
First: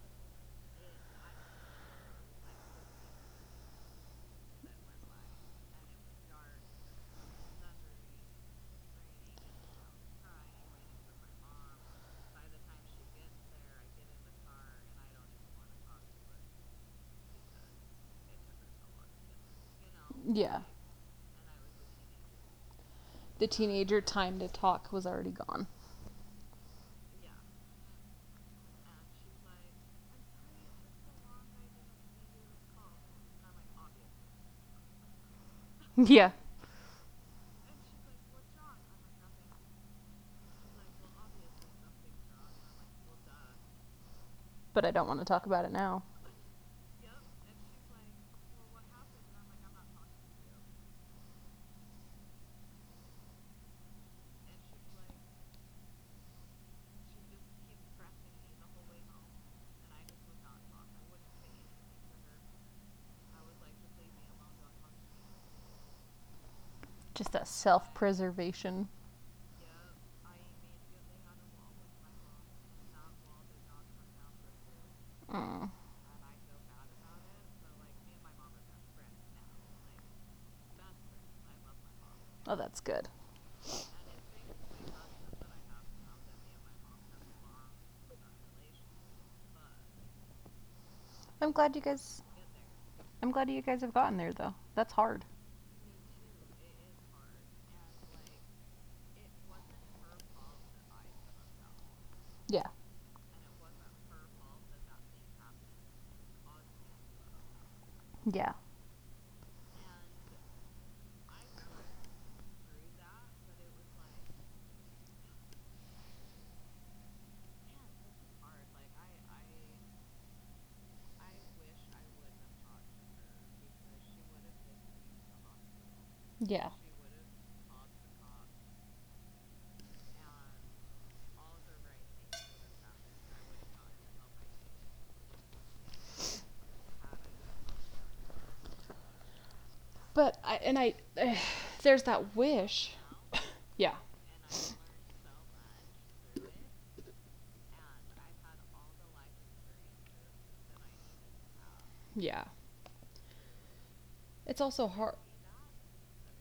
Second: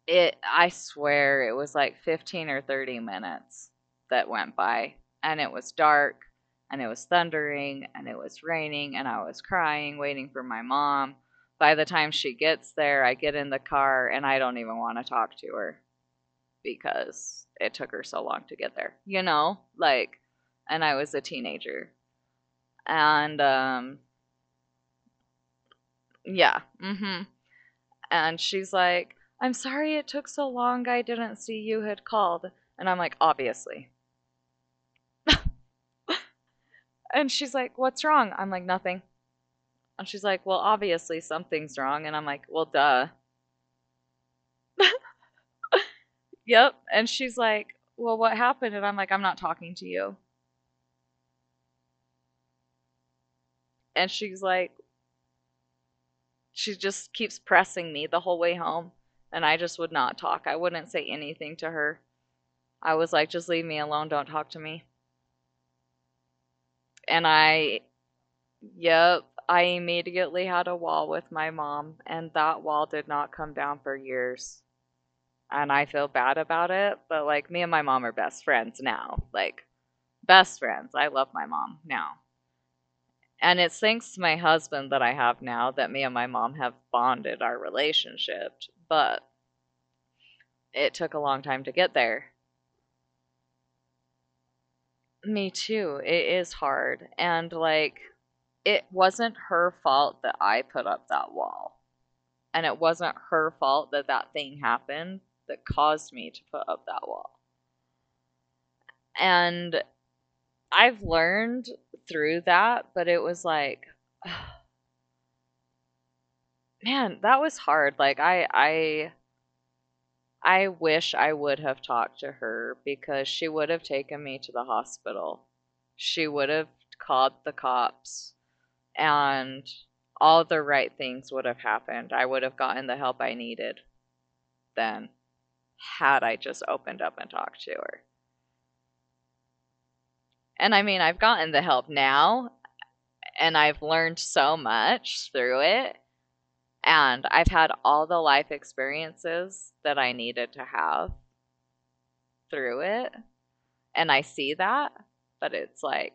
S1: It I swear it was like 15 or 30 minutes that went by, and it was dark and it was thundering and it was raining and I was crying waiting for my mom. By the time she gets there, I get in the car and I don't even want to talk to her because it took her so long to get there. You know, like,
S2: Yeah.
S1: and I was a teenager. And
S2: The teenager
S1: um,
S2: time to talk was already gone.
S1: yeah. Mhm. And she's like, I'm sorry it took so long. I didn't see you had called. And I'm like, obviously.
S2: Yeah.
S1: And she's like, what's wrong? I'm like, nothing. And she's like, well, obviously something's wrong. And I'm like, well, duh.
S2: But I don't want to talk about it now.
S1: Yep. And she's like, well, what happened? And I'm like, I'm not talking to you. And she's like, she just keeps pressing me the whole way home. And I just would not talk. I wouldn't say anything to her. I was like, just leave me alone. Don't talk to me. And
S2: Just that
S1: I
S2: self preservation.
S1: Yep. I immediately had a wall with my mom, and that wall did not come down for years. And
S2: Mm.
S1: I feel bad about it, but like me and my mom are best friends now. Like, best friends. I love my mom now.
S2: Oh, that's good.
S1: And it's thanks to my husband that I have now that me and my mom have bonded our relationship, but it took a long
S2: I'm
S1: time to
S2: glad you
S1: get
S2: guys.
S1: there.
S2: I'm glad you guys have gotten there, though. That's hard.
S1: Me too. It is hard. And like, it wasn't her fault that I put up that wall. And
S2: Yeah.
S1: it wasn't her fault that that thing happened that caused me to put up that wall.
S2: Yeah.
S1: And I've learned through that, but it was like man, that was hard. Like I wish I would have talked to her because she would have taken me to the hospital. She
S2: Yeah.
S1: would have called the cops and all the right things would have happened. I would have gotten the help I needed then had I just opened up and talked to her.
S2: But I and I
S1: And I mean, I've gotten the
S2: there's
S1: help
S2: that
S1: now
S2: wish.
S1: and
S2: Yeah.
S1: I've learned so much through it. And I've had all the life experiences that I needed to have
S2: Yeah.
S1: through it. And I
S2: It's
S1: see
S2: also hard
S1: that, but it's like,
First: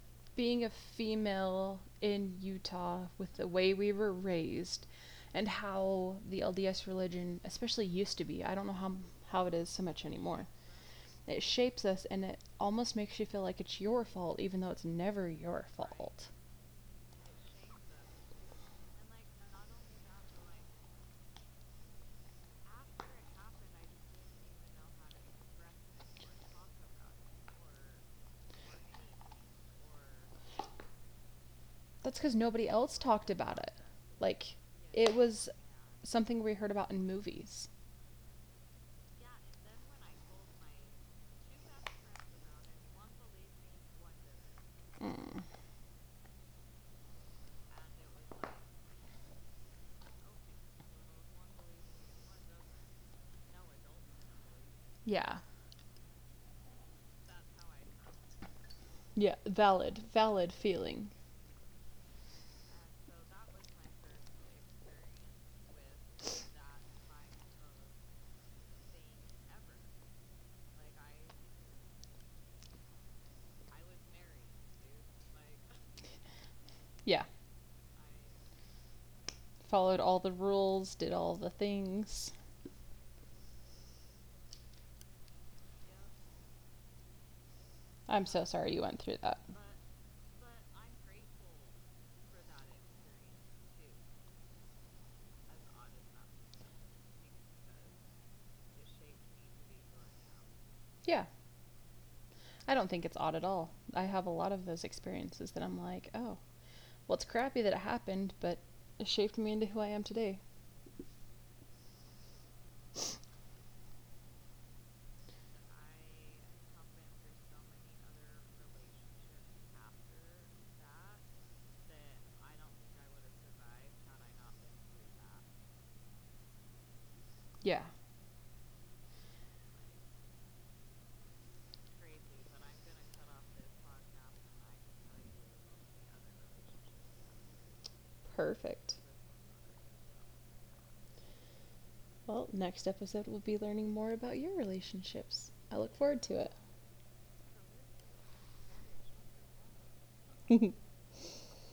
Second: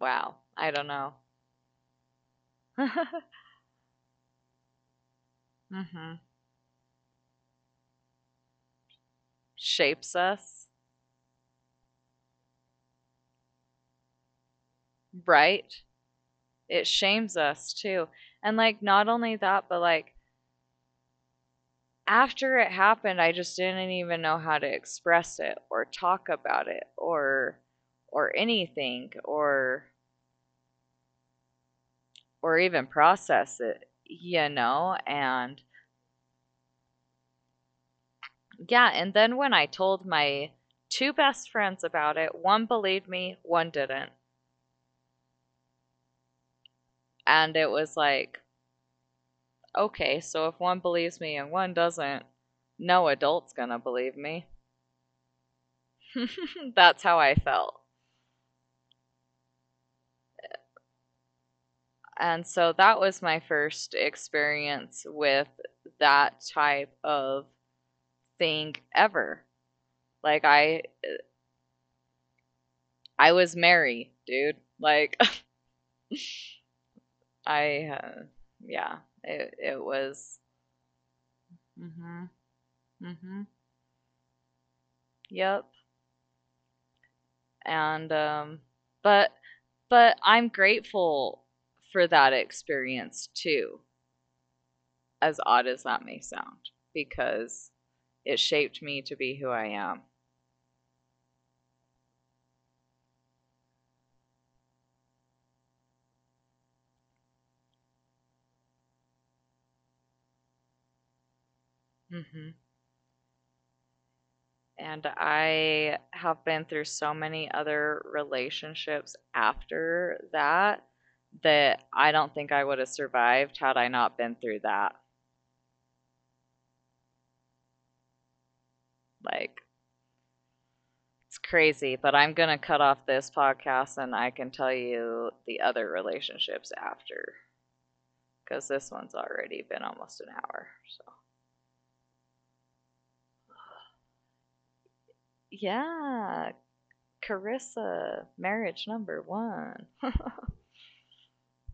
S1: wow,
S2: being
S1: I
S2: a
S1: don't know.
S2: female in Utah with the way we were raised and
S1: hmm
S2: how the LDS religion, especially used to be, I don't know how it is so much
S1: Shapes
S2: anymore,
S1: us,
S2: it shapes us and it almost makes you feel like it's your fault, even though it's never your
S1: right?
S2: fault.
S1: It shames us too. And like, not only that, but like, after it happened, I just didn't even know how to express it or talk about it or anything
S2: That's because
S1: or
S2: nobody
S1: even
S2: else talked
S1: process
S2: about it.
S1: it, you
S2: Like,
S1: know?
S2: it was
S1: And
S2: something we heard about in movies.
S1: yeah, and then when I told my two best friends about it, one believed me, one didn't.
S2: Mm.
S1: And it was like, okay, so if one believes me and one doesn't, no adult's gonna believe me.
S2: Yeah.
S1: That's how I felt.
S2: Yeah. Valid, valid feeling.
S1: And so that was my first experience with that type of thing ever. Like I was Mary, dude. Like
S2: Yeah.
S1: I yeah, it
S2: Followed all the
S1: was
S2: rules, did all the
S1: mhm
S2: things.
S1: mhm yep. And
S2: I'm so sorry you went through
S1: but
S2: that. But,
S1: but I'm
S2: but I'm
S1: grateful
S2: grateful
S1: for that
S2: for that
S1: experience
S2: experience
S1: too,
S2: too.
S1: as odd as that may sound, because it shaped me to be who I am.
S2: Yeah. I don't think it's odd at all. I have a lot of those experiences that I'm like, oh, well, it's crappy that it happened, but it shaped me into who I am today.
S1: Mhm. And I have been through so many other relationships after that that I don't think I would have survived had I not been through that.
S2: Yeah,
S1: Like, it's crazy, but I'm going to cut off this podcast and I can tell you the other relationships after because this
S2: perfect.
S1: one's already been almost an hour. So,
S2: Well, next episode, we'll be learning more about your relationships. I look forward
S1: yeah,
S2: to
S1: Carissa, marriage number one.
S2: it.